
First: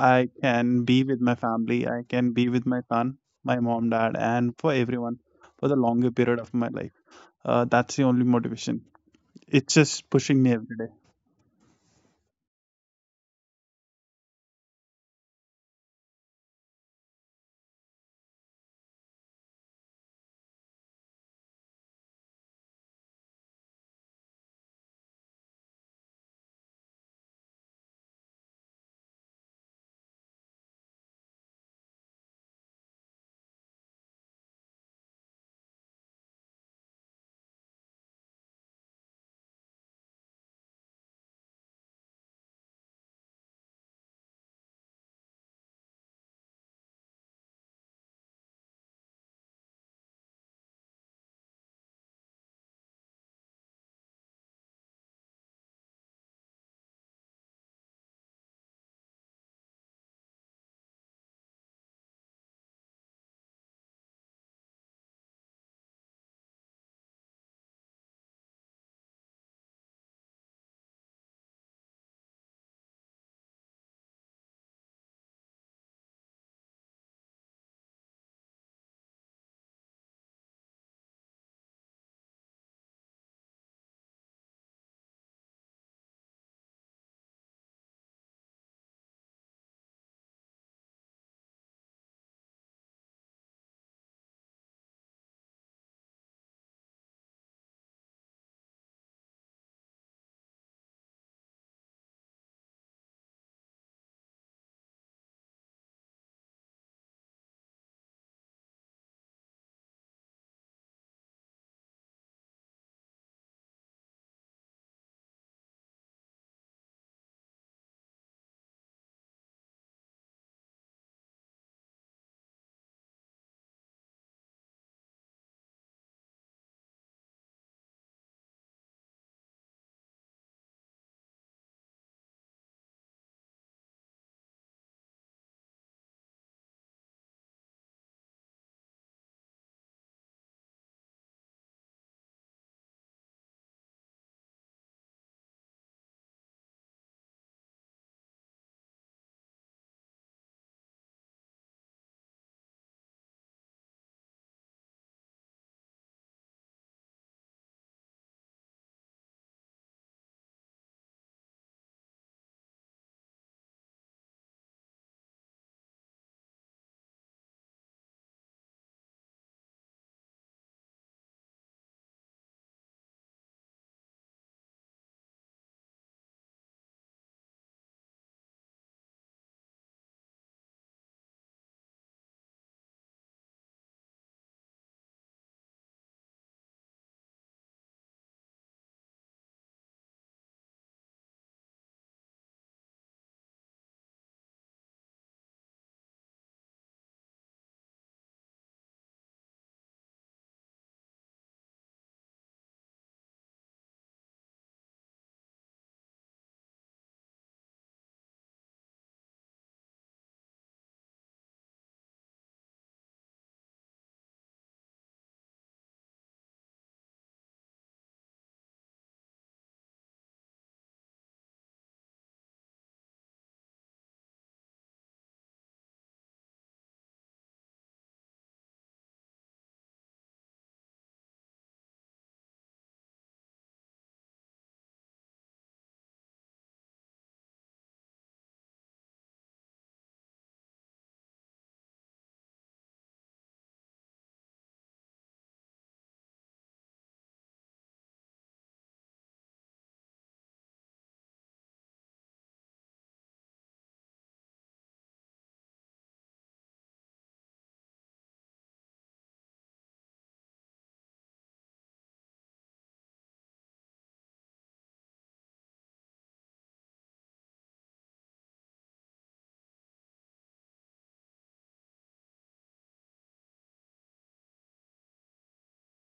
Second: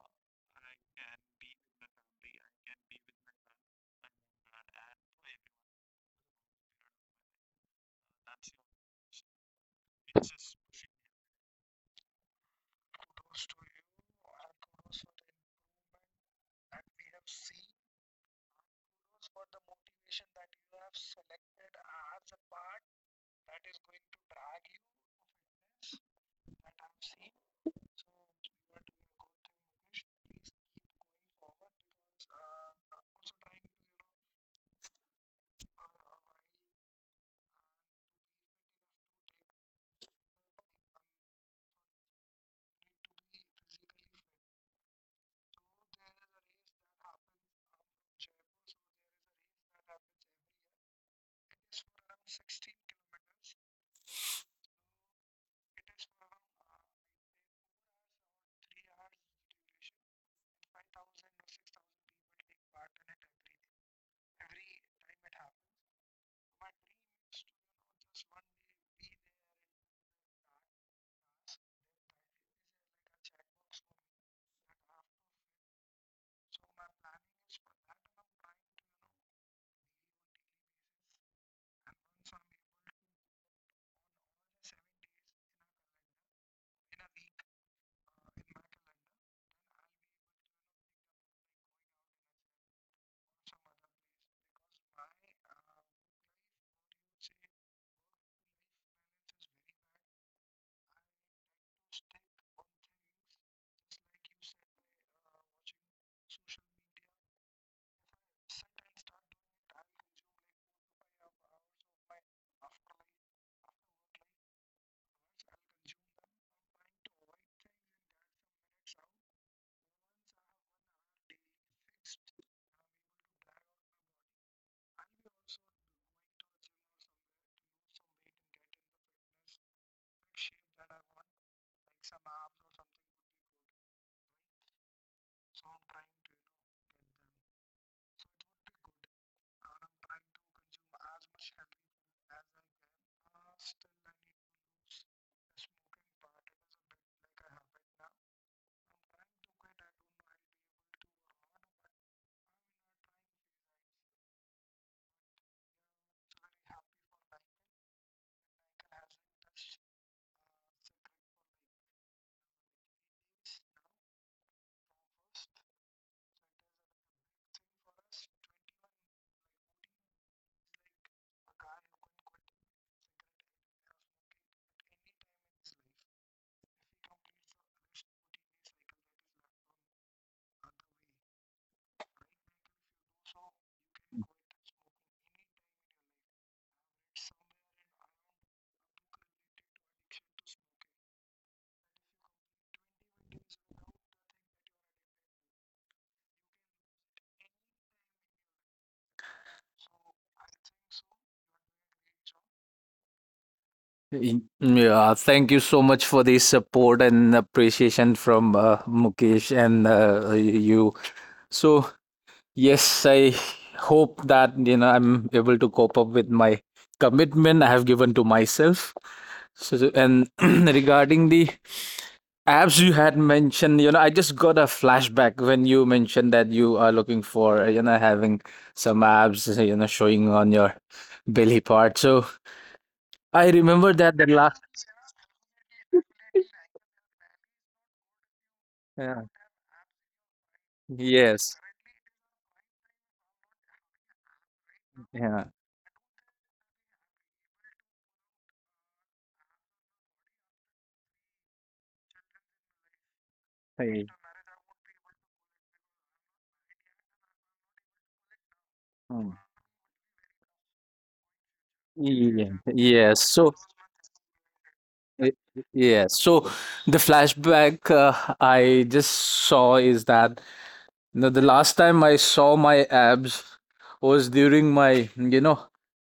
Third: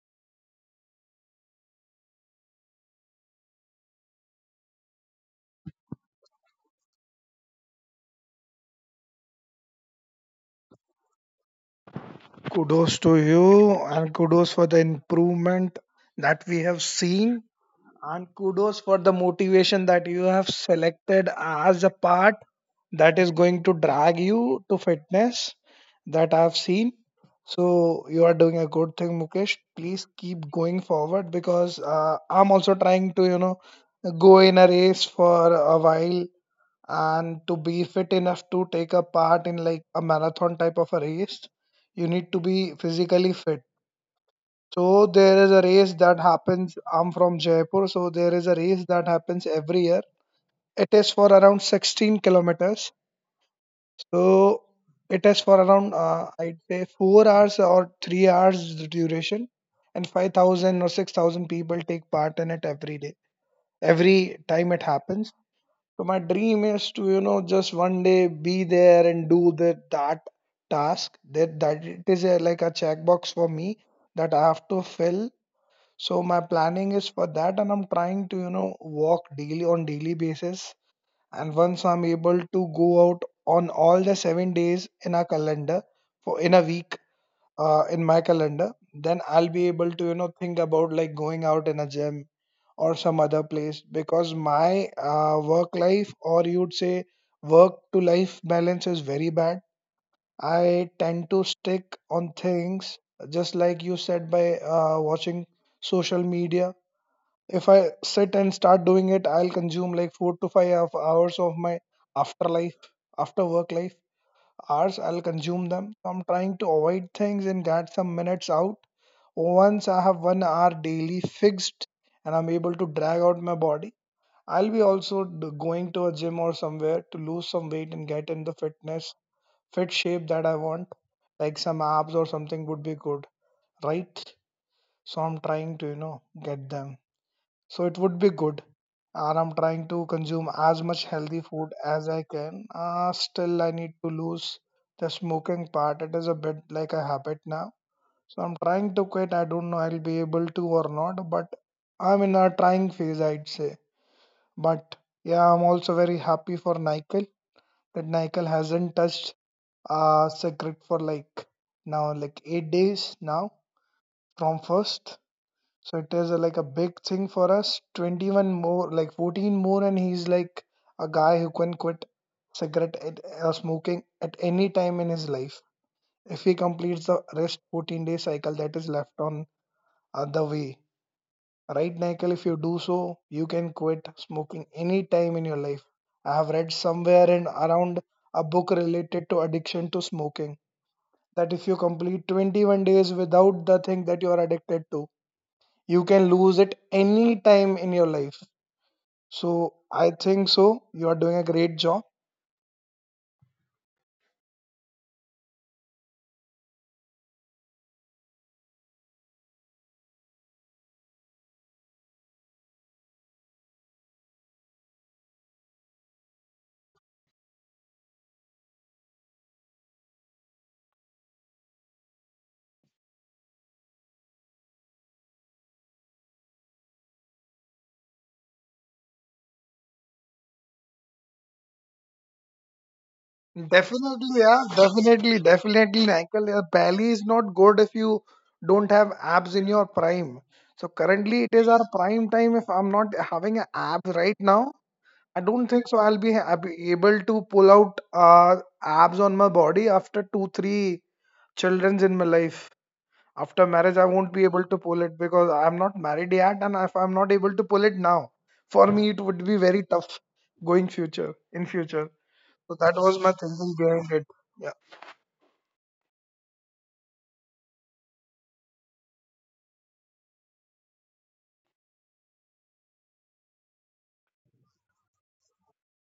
[SPEAKER 1] I can be with my family, I can be with my son, my mom dad and for everyone, for the longer period of my life. Uh, that's the only motivation. It's just pushing me every day.
[SPEAKER 2] Kudos to you, and kudos for the improvement that we have seen, and kudos for the motivation that you have selected as a part that is going to drag you to fitness that I've seen. So, you are doing a good thing, Mukesh. Please keep going forward because uh, I'm also trying to, you know, go in a race for a while, and to be fit enough to take a part in like a marathon type of a race, you need to be physically fit. So there is a race that happens. I'm from Jaipur, so there is a race that happens every year. It is for around sixteen kilometers. So it is for around uh, I'd say four hours or three hours the duration, and five thousand or six thousand people take part in it every day, every time it happens. So my dream is to, you know, just one day be there and do the that task. That that it is a, like a checkbox for me that I have to fill. So my planning is for that, and I'm trying to, you know, walk daily on daily basis. And once I'm able to go out on all the seven days in a calendar for in a week, uh, in my calendar, then I'll be able to, you know, think about like going out in a gym or some other place because my uh, work life, or you'd say work to life balance, is very bad. I tend to stick on things just like you said by uh, watching social media. If I sit and start doing it, I'll consume like four to five hou- hours of my afterlife, after work life hours. I'll consume them. I'm trying to avoid things and get some minutes out. Once I have one hour daily fixed and I'm able to drag out my body, I'll be also d- going to a gym or somewhere to lose some weight and get in the fitness, fit shape that I want. Like some abs or something would be good, right? So I'm trying to, you know, get them. So it would be good. And I'm trying to consume as much healthy food as I can. Uh, still, I need to lose the smoking part. It is a bit like a habit now, so I'm trying to quit. I don't know I'll be able to or not, but I'm in a trying phase, I'd say. But yeah, I'm also very happy for Nikhil, that Nikhil hasn't touched uh secret for like now like eight days now from first. So it is a, like a big thing for us. twenty-one more, like fourteen more, and he's like a guy who can quit cigarette at, uh, smoking at any time in his life if he completes the rest fourteen day cycle that is left on uh, the way. Right, Nikhil, if you do so, you can quit smoking any time in your life. I have read somewhere and around a book related to addiction to smoking that if you complete twenty-one days without the thing that you are addicted to, you can lose it any time in your life. So I think so. You are doing a great job.
[SPEAKER 3] Y- Yeah, thank you so much for the support and appreciation from uh, Mukesh and uh, you. So, yes, I hope that you know I'm able to cope up with my commitment I have given to myself. So so- and regarding the apps you had mentioned, you know, I just got a flashback when you mentioned that you are looking for you know having some abs, you know showing on your belly part. So I remember that the
[SPEAKER 2] Definitely, yeah,
[SPEAKER 3] last.
[SPEAKER 2] definitely, definitely, Michael. Yeah, Pally is not good if you don't have
[SPEAKER 3] Yeah.
[SPEAKER 2] abs in your prime. So currently,
[SPEAKER 3] Yes.
[SPEAKER 2] it is our prime time. If I'm not having an app right now, I
[SPEAKER 3] Yeah.
[SPEAKER 2] don't think so. I'll be ab- able to pull out uh, abs on my body after two, three childrens in my life. After marriage, I won't be able to pull it because I'm not married yet, and if I'm not able to pull it now, for me it
[SPEAKER 3] Mm.
[SPEAKER 2] would be very tough going future in future.
[SPEAKER 3] Yeah.
[SPEAKER 2] So that
[SPEAKER 3] Yes.
[SPEAKER 2] was my
[SPEAKER 3] So.
[SPEAKER 2] thinking behind it. Yeah.
[SPEAKER 3] Y- y- Yeah, so the flashback uh, I just saw is that you know, the last time I saw my abs was during my, you know,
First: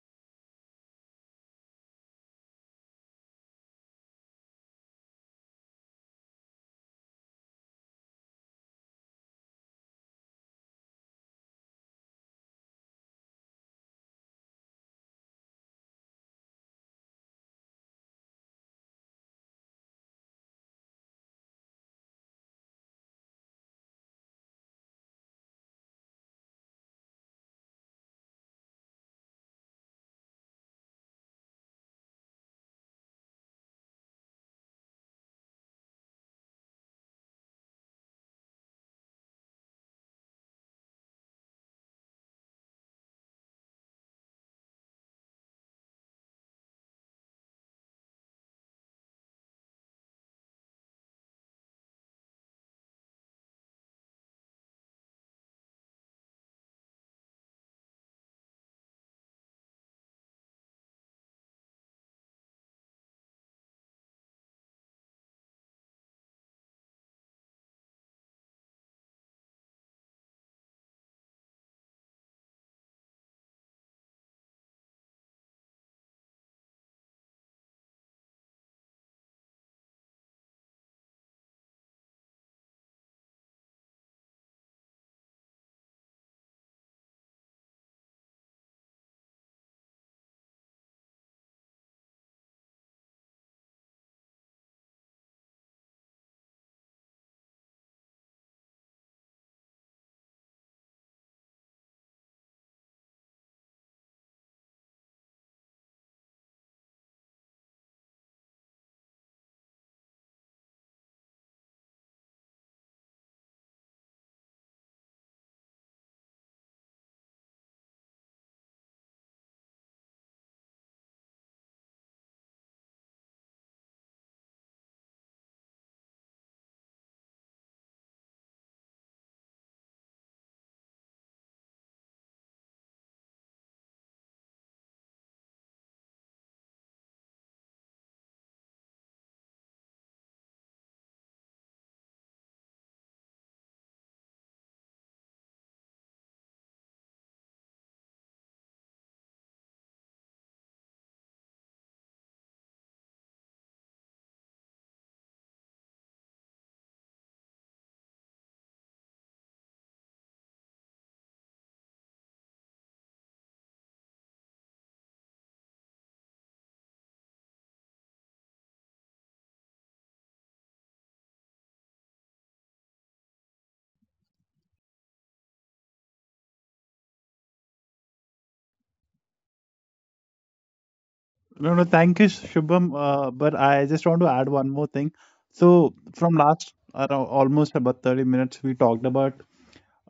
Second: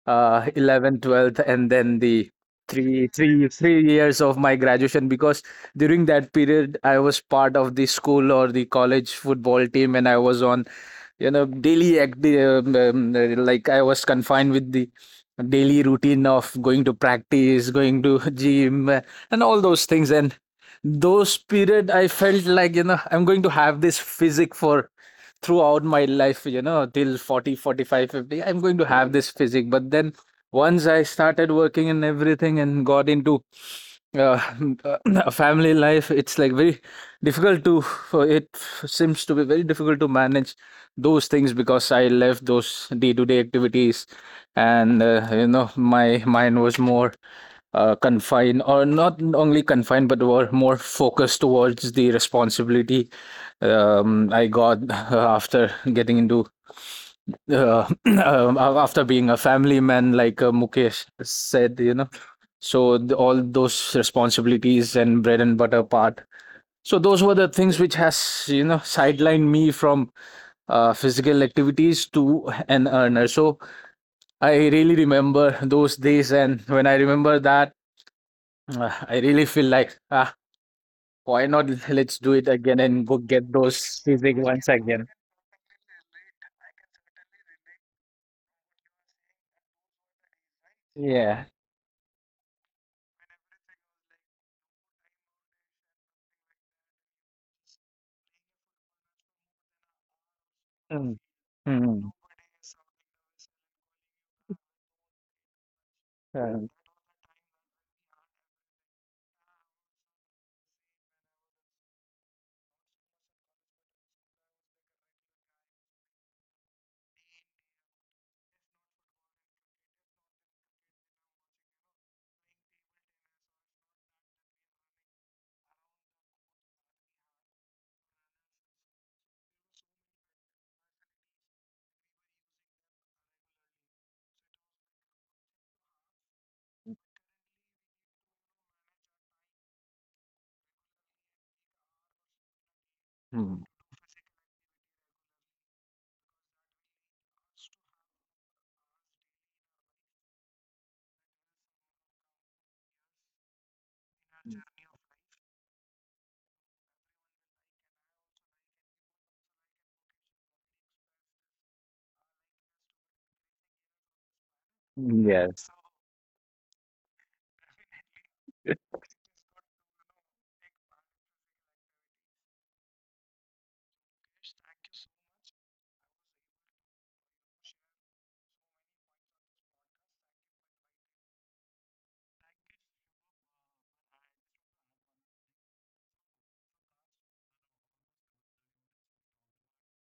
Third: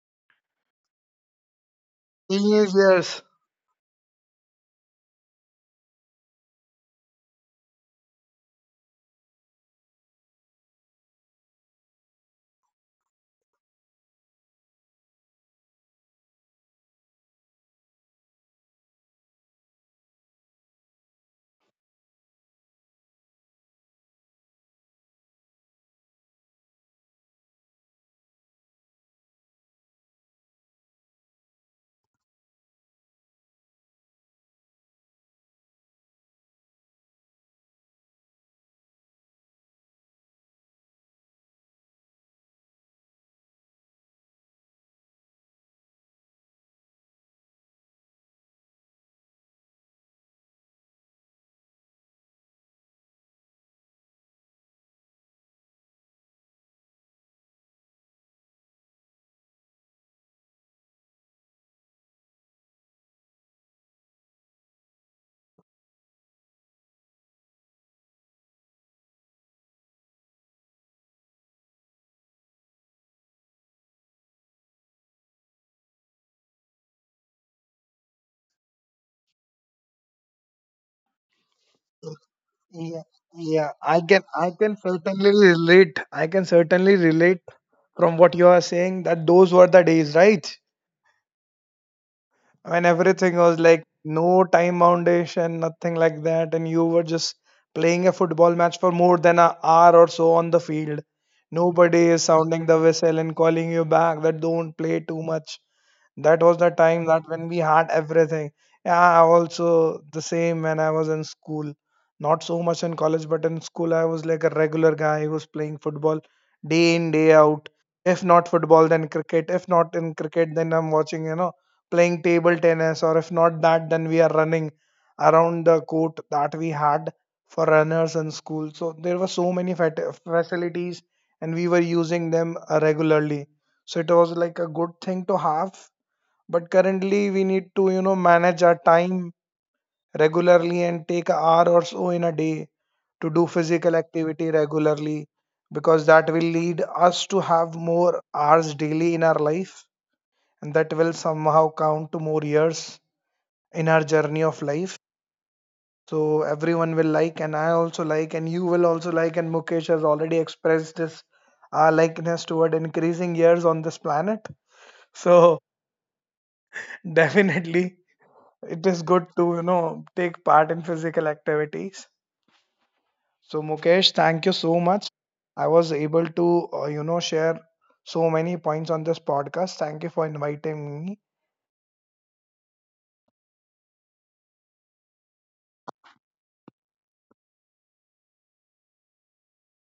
[SPEAKER 3] uh, eleventh, twelfth, and then the
[SPEAKER 2] Yes,
[SPEAKER 3] three,
[SPEAKER 2] yes.
[SPEAKER 3] three, three years of my graduation, because during that period I was part of the school or the college football team, and I was on you know daily act, um, um, like I was confined with the daily routine of going to practice, going to gym, uh, and all those things. And those period I felt like you know I'm going to have this physic for throughout my life, you know till forty, forty-five, fifty. I'm going to have this physic, but then once I started working and everything and got into uh, a family life, it's like very difficult to, for it seems to be very difficult to manage those things, because I left those day to day activities. And, uh, you know, my mind was more uh, confined, or not only confined but were more focused towards the responsibility. um, I got after getting into uh, um, after being a family man, like uh, Mukesh said, you know so the, all those responsibilities and bread and butter part, so those were the things which has you know sidelined me from uh, physical activities to an earner. So I really remember those days, and when I remember that uh, I really feel like, ah, why not, let's do it again
[SPEAKER 2] Yeah,
[SPEAKER 3] and go get
[SPEAKER 2] yeah.
[SPEAKER 3] those
[SPEAKER 2] I can
[SPEAKER 3] physics
[SPEAKER 2] I
[SPEAKER 3] once
[SPEAKER 2] can
[SPEAKER 3] again.
[SPEAKER 2] certainly relate. I can certainly relate from what you are saying that those were the days, right?
[SPEAKER 3] Yeah.
[SPEAKER 2] When everything was like no time foundation, nothing like that, and you were just playing a football match for more than an hour or so on the field.
[SPEAKER 3] Mm.
[SPEAKER 2] Nobody
[SPEAKER 3] Mm.
[SPEAKER 2] is sounding the whistle and calling you back that don't play too much. That was
[SPEAKER 3] Uh,
[SPEAKER 2] the time that when we had everything. Yeah, also the same when I was in school. Not so much in college, but in school I was like a regular guy who was playing football day in, day out. If not football, then cricket. If not in cricket, then I'm watching, you know, playing table tennis, or if not that, then we are running around the court that we had for runners in school. So there were so many fat- facilities, and we were using them uh, regularly. So it was like a good thing to have. But currently, we need to, you know, manage our time regularly and take an hour or so in a day to do
[SPEAKER 3] mm.
[SPEAKER 2] physical activity regularly, because that will lead us to have more hours daily in our life, and that will somehow count to more years in our journey of life. So everyone will like, and I also like, and you will also like. And Mukesh has already expressed this uh, likeness toward increasing years on this planet.
[SPEAKER 3] Yeah.
[SPEAKER 2] So definitely, it is good to you know take part in physical activities. So Mukesh, thank you so much. I was able to uh, you know share so many points on this podcast. Thank you for inviting me.
[SPEAKER 1] No, no, thank you, Shubham. Uh, but I just want to add one more thing. So, from last around almost about thirty minutes, we talked about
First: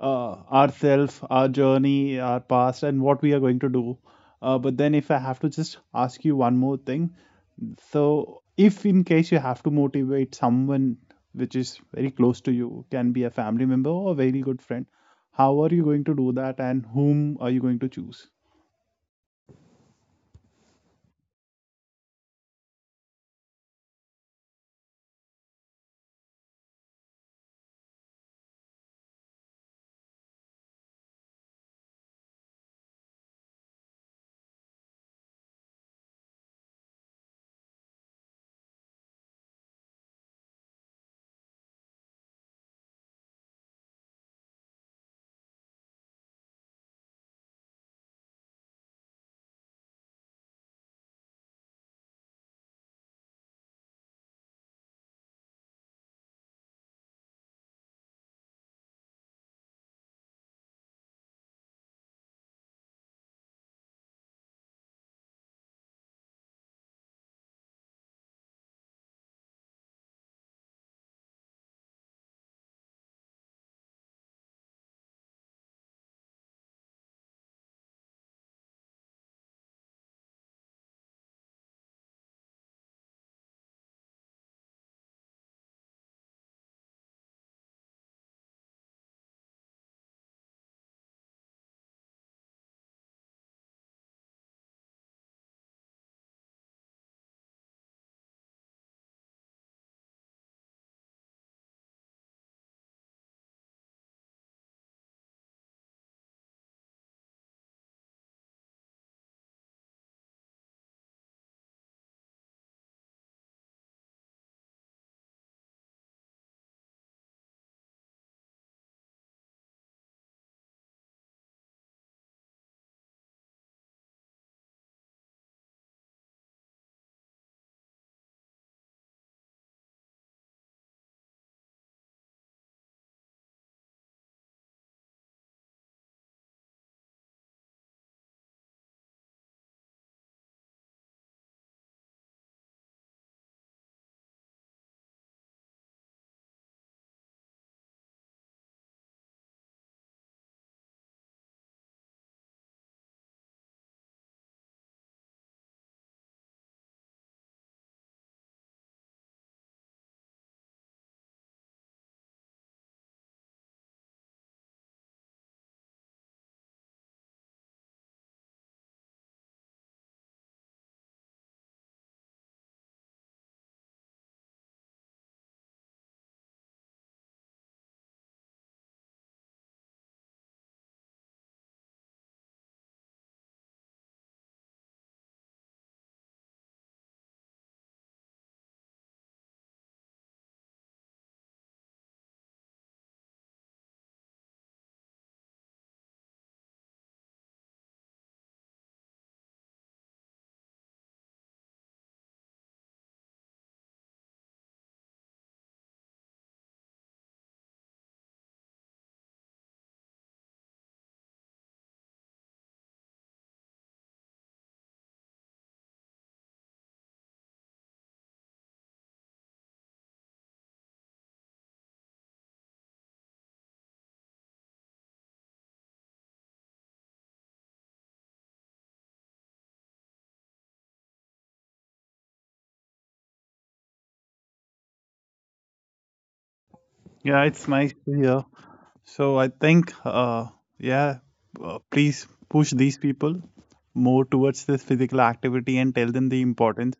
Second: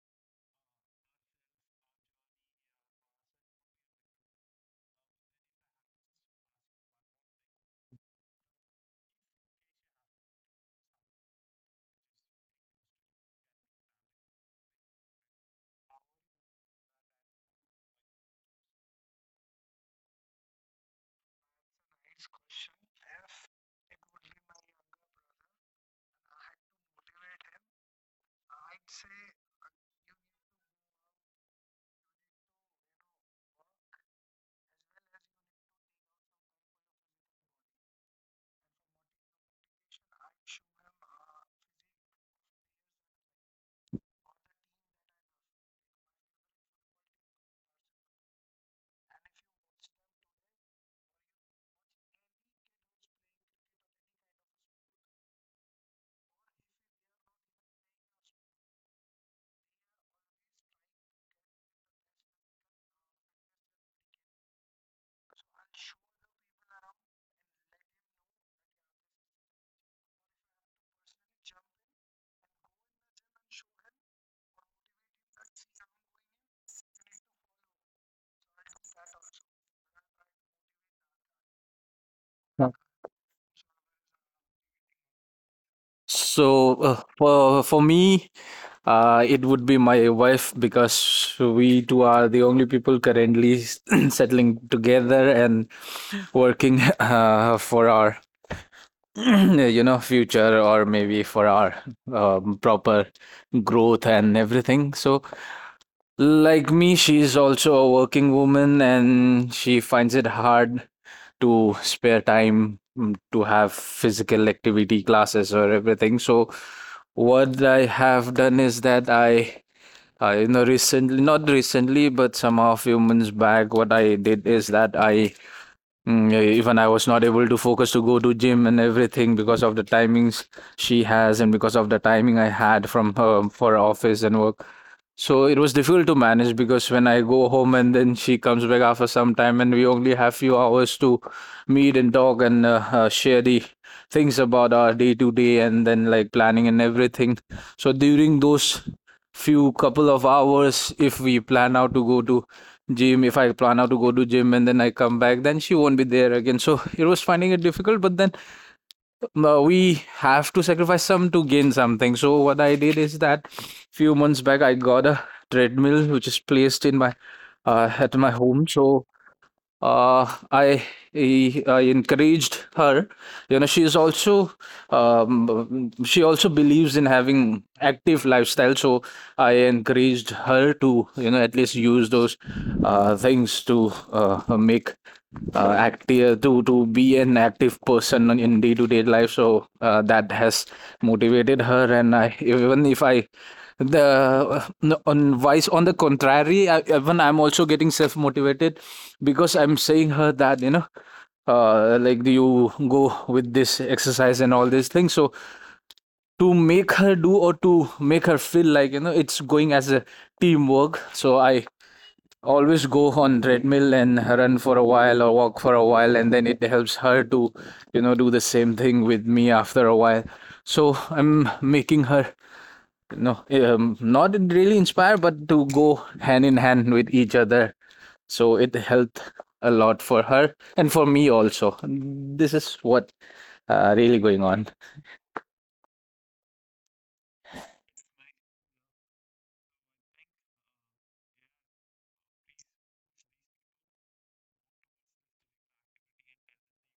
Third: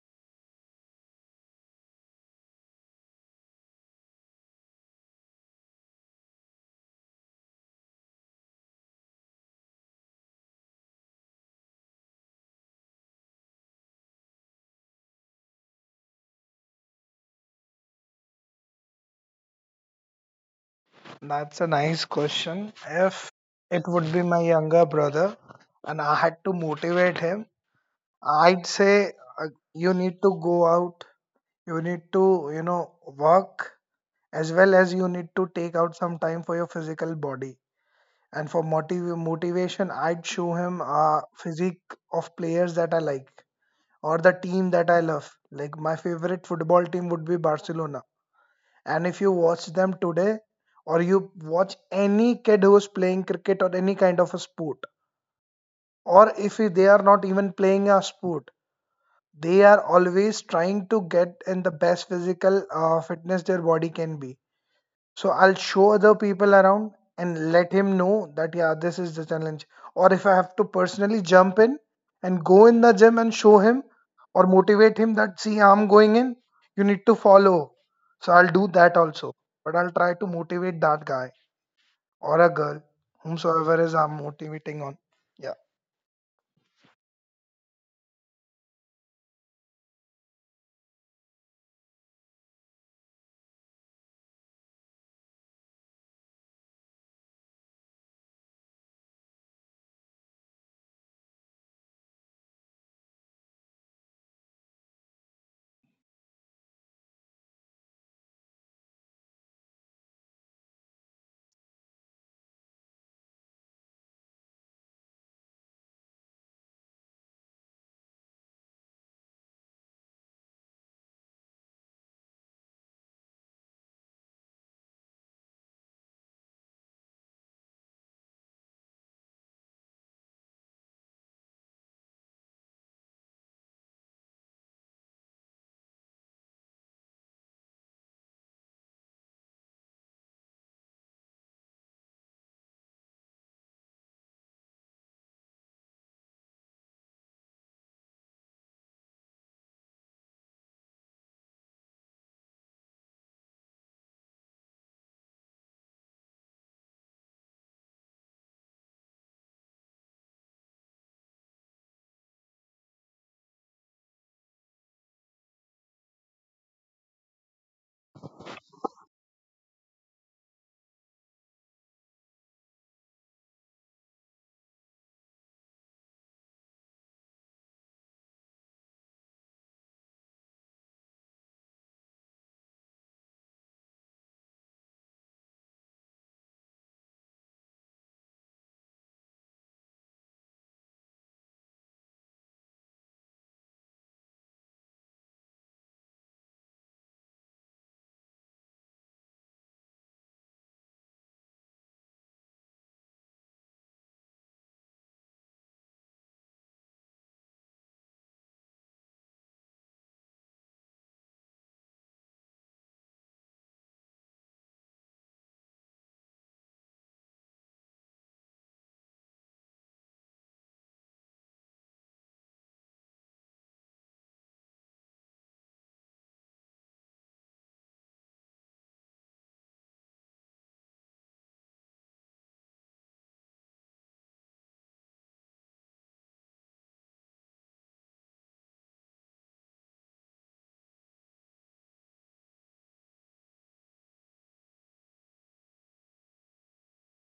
[SPEAKER 1] uh, ourself, our journey, our past, and what we are going to do. Uh, but then, if I have to just ask you one more thing, so if in case you have to motivate someone which is very close to you, can be a family member or a very good friend, how are you going to do that, and whom are you going to choose?
[SPEAKER 2] That's a nice question. If it would be my younger brother and I had to motivate him, I'd say uh, you need to go out, you need to, you know, work as well as you need to take out some time for your physical body. And for motiv- motivation, I'd show him a physique of players that I like or the team that I love. Like my favorite football team would be Barcelona. And if you watch them today, or you watch any kid who's playing cricket or any kind of a sport, or if they are not even playing a sport, they are always trying to get in the best physical uh, fitness their body can be. So I'll show other people around and let him know that yeah, this is the challenge. Or if I have to personally jump in and go in the gym and show him or motivate him that see, I'm going in, you need to follow. So I'll do that also. But I'll try to motivate that guy or a girl, whomsoever is I'm motivating on. Yeah.
[SPEAKER 3] So uh, for for me, uh, it would be my wife, because we two are the only people currently settling together and working uh, for our you know future, or maybe for our um, proper growth and everything. So like me, she's also a working woman, and she finds it hard to spare time, mm, to have physical activity classes or everything. So what I have done is that I, uh, you know, recently, not recently, but somehow a few months back, what I did is that I, mm, even I was not able to focus to go to gym and everything, because of the timings she has and because of the timing I had from her for office and work. So it was difficult to manage, because when I go home and then she comes back after some time, and we only have few hours to meet and talk, and uh, uh, share the things about our day to day and then like planning and everything. So during those few couple of hours, if we plan out to go to gym, if I plan out to go to gym and then I come back, then she won't be there again. So it was finding it difficult, but then uh, we have to sacrifice some to gain something. So what I did is that few months back I got a treadmill, which is placed in my uh, at my home. So uh, I, I I encouraged her. You know, she is also um, she also believes in having active lifestyle. So I encouraged her to you know at least use those uh, things to uh, make uh, active, to to be an active person on- in day to day life. So uh, that has motivated her, and I even if I the on vice on the contrary I, even I'm also getting self motivated, because I'm saying her that you know, uh, like, do you go with this exercise and all these things? So to make her do or to make her feel like you know it's going as a teamwork. So I always go on treadmill and run for a while or walk for a while, and then it helps her to you know do the same thing with me after a while. So I'm making her you know um, not really inspired, but to go hand in hand with each other, so it helped a lot for her, and for me also this is what uh, really going on.
[SPEAKER 1] Yeah, it's nice to hear. So I think, uh, yeah, uh, please push these people more towards this physical activity and tell them the importance,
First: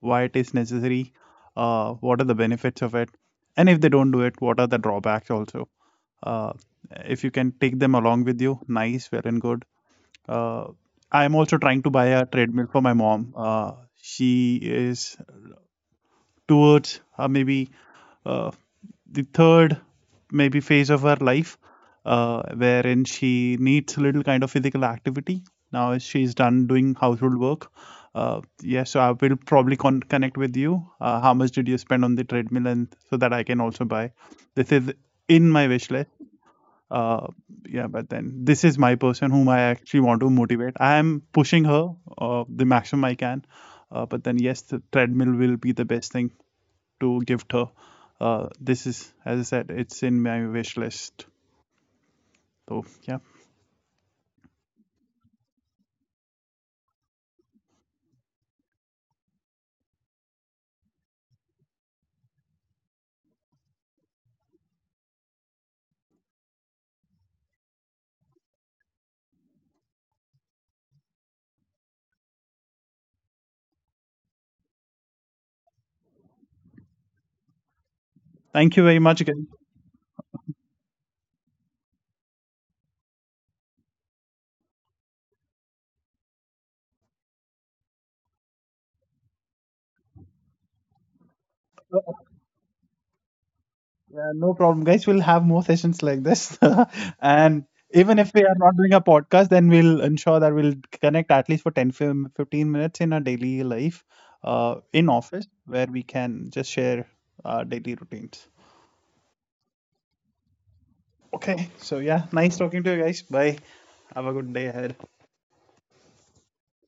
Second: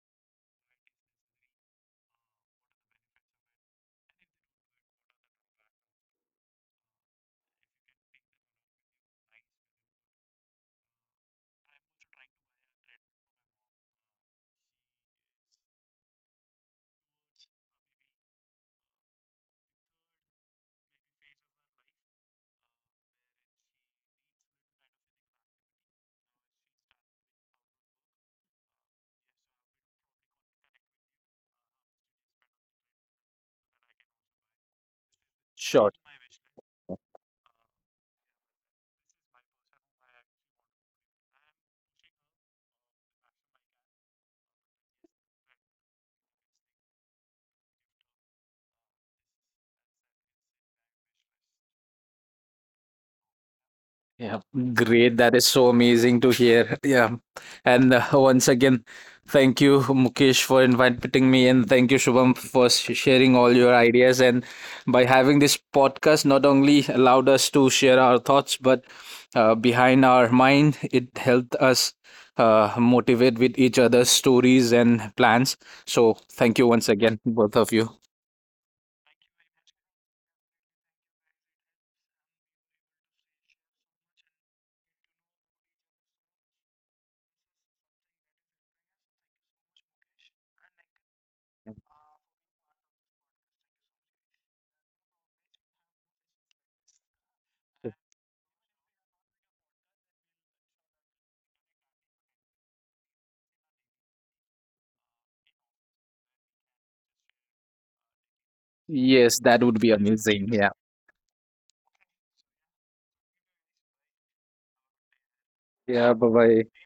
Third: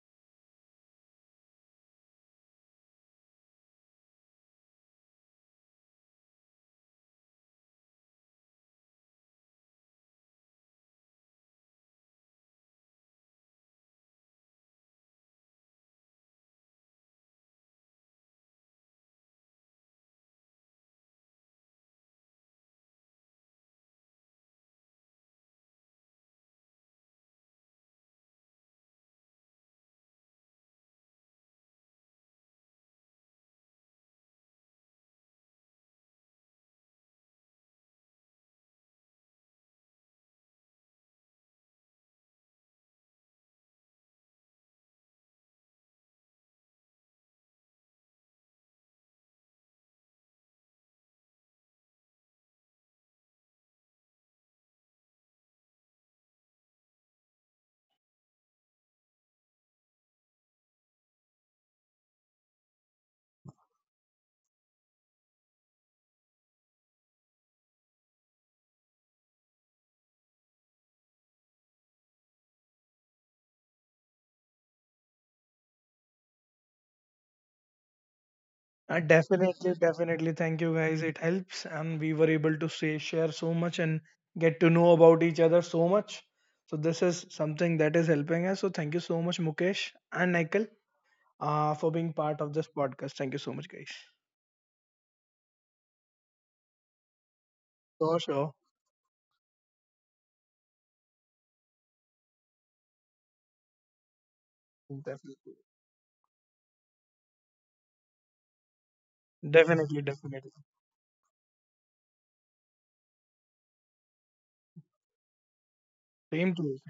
[SPEAKER 1] why it is necessary, uh, what are the benefits of it, and if they don't do it, what are the drawbacks also. Uh, if you can take them along with you, nice, well and good. Uh, I'm also trying to buy a treadmill for my mom. Uh, she is towards uh, maybe uh, the third maybe phase of her life, uh, wherein she needs a little kind of physical activity now as she's done doing household work. Uh, yeah, so I will probably con- connect with you, uh, how much did you spend on the treadmill, and so that I can also buy. This is in my wish
[SPEAKER 3] Sure.
[SPEAKER 1] list. uh, yeah, but then this is my person whom I actually want to motivate. I am pushing her uh, the maximum I can, uh, but then yes, the treadmill will be the best thing to gift her. Uh, this is, as I said, it's in my wish list. So, yeah.
[SPEAKER 3] Yeah, great. That is so amazing to hear. Yeah. And uh, once again, thank you, Mukesh, for inviting me. And thank you, Shubham, for sh- sharing all your ideas. And by having this podcast, not only allowed us to share our thoughts, but uh, behind our mind, it helped us uh, motivate with each other's stories and plans. So thank you once again, both of you.
[SPEAKER 1] Thank you
[SPEAKER 2] Uh,
[SPEAKER 1] very much again.
[SPEAKER 2] definitely, definitely. Thank you guys. It helps, and we were able to say share so much and get to know about each other so much. So this is something that is helping us. So thank you so much, Mukesh and Nikhil, uh, for
[SPEAKER 1] Uh,
[SPEAKER 2] being part of this podcast. Thank you so much, guys.
[SPEAKER 1] no problem, guys. We'll have more sessions like this. And
[SPEAKER 2] Sure,
[SPEAKER 1] even if we
[SPEAKER 2] sure.
[SPEAKER 1] are not doing a podcast, then we'll ensure that we'll connect at least for ten, fifteen minutes in our daily life, uh, in office
[SPEAKER 2] Definitely,
[SPEAKER 1] where we can just share our daily routines.
[SPEAKER 3] Yes, that would be
[SPEAKER 2] definitely, definitely.
[SPEAKER 3] amazing. Yeah.
[SPEAKER 1] Okay. So, yeah. Nice talking to you guys. Bye. Have a good day ahead.
[SPEAKER 3] Yeah. Bye
[SPEAKER 2] Same to you.
[SPEAKER 3] bye.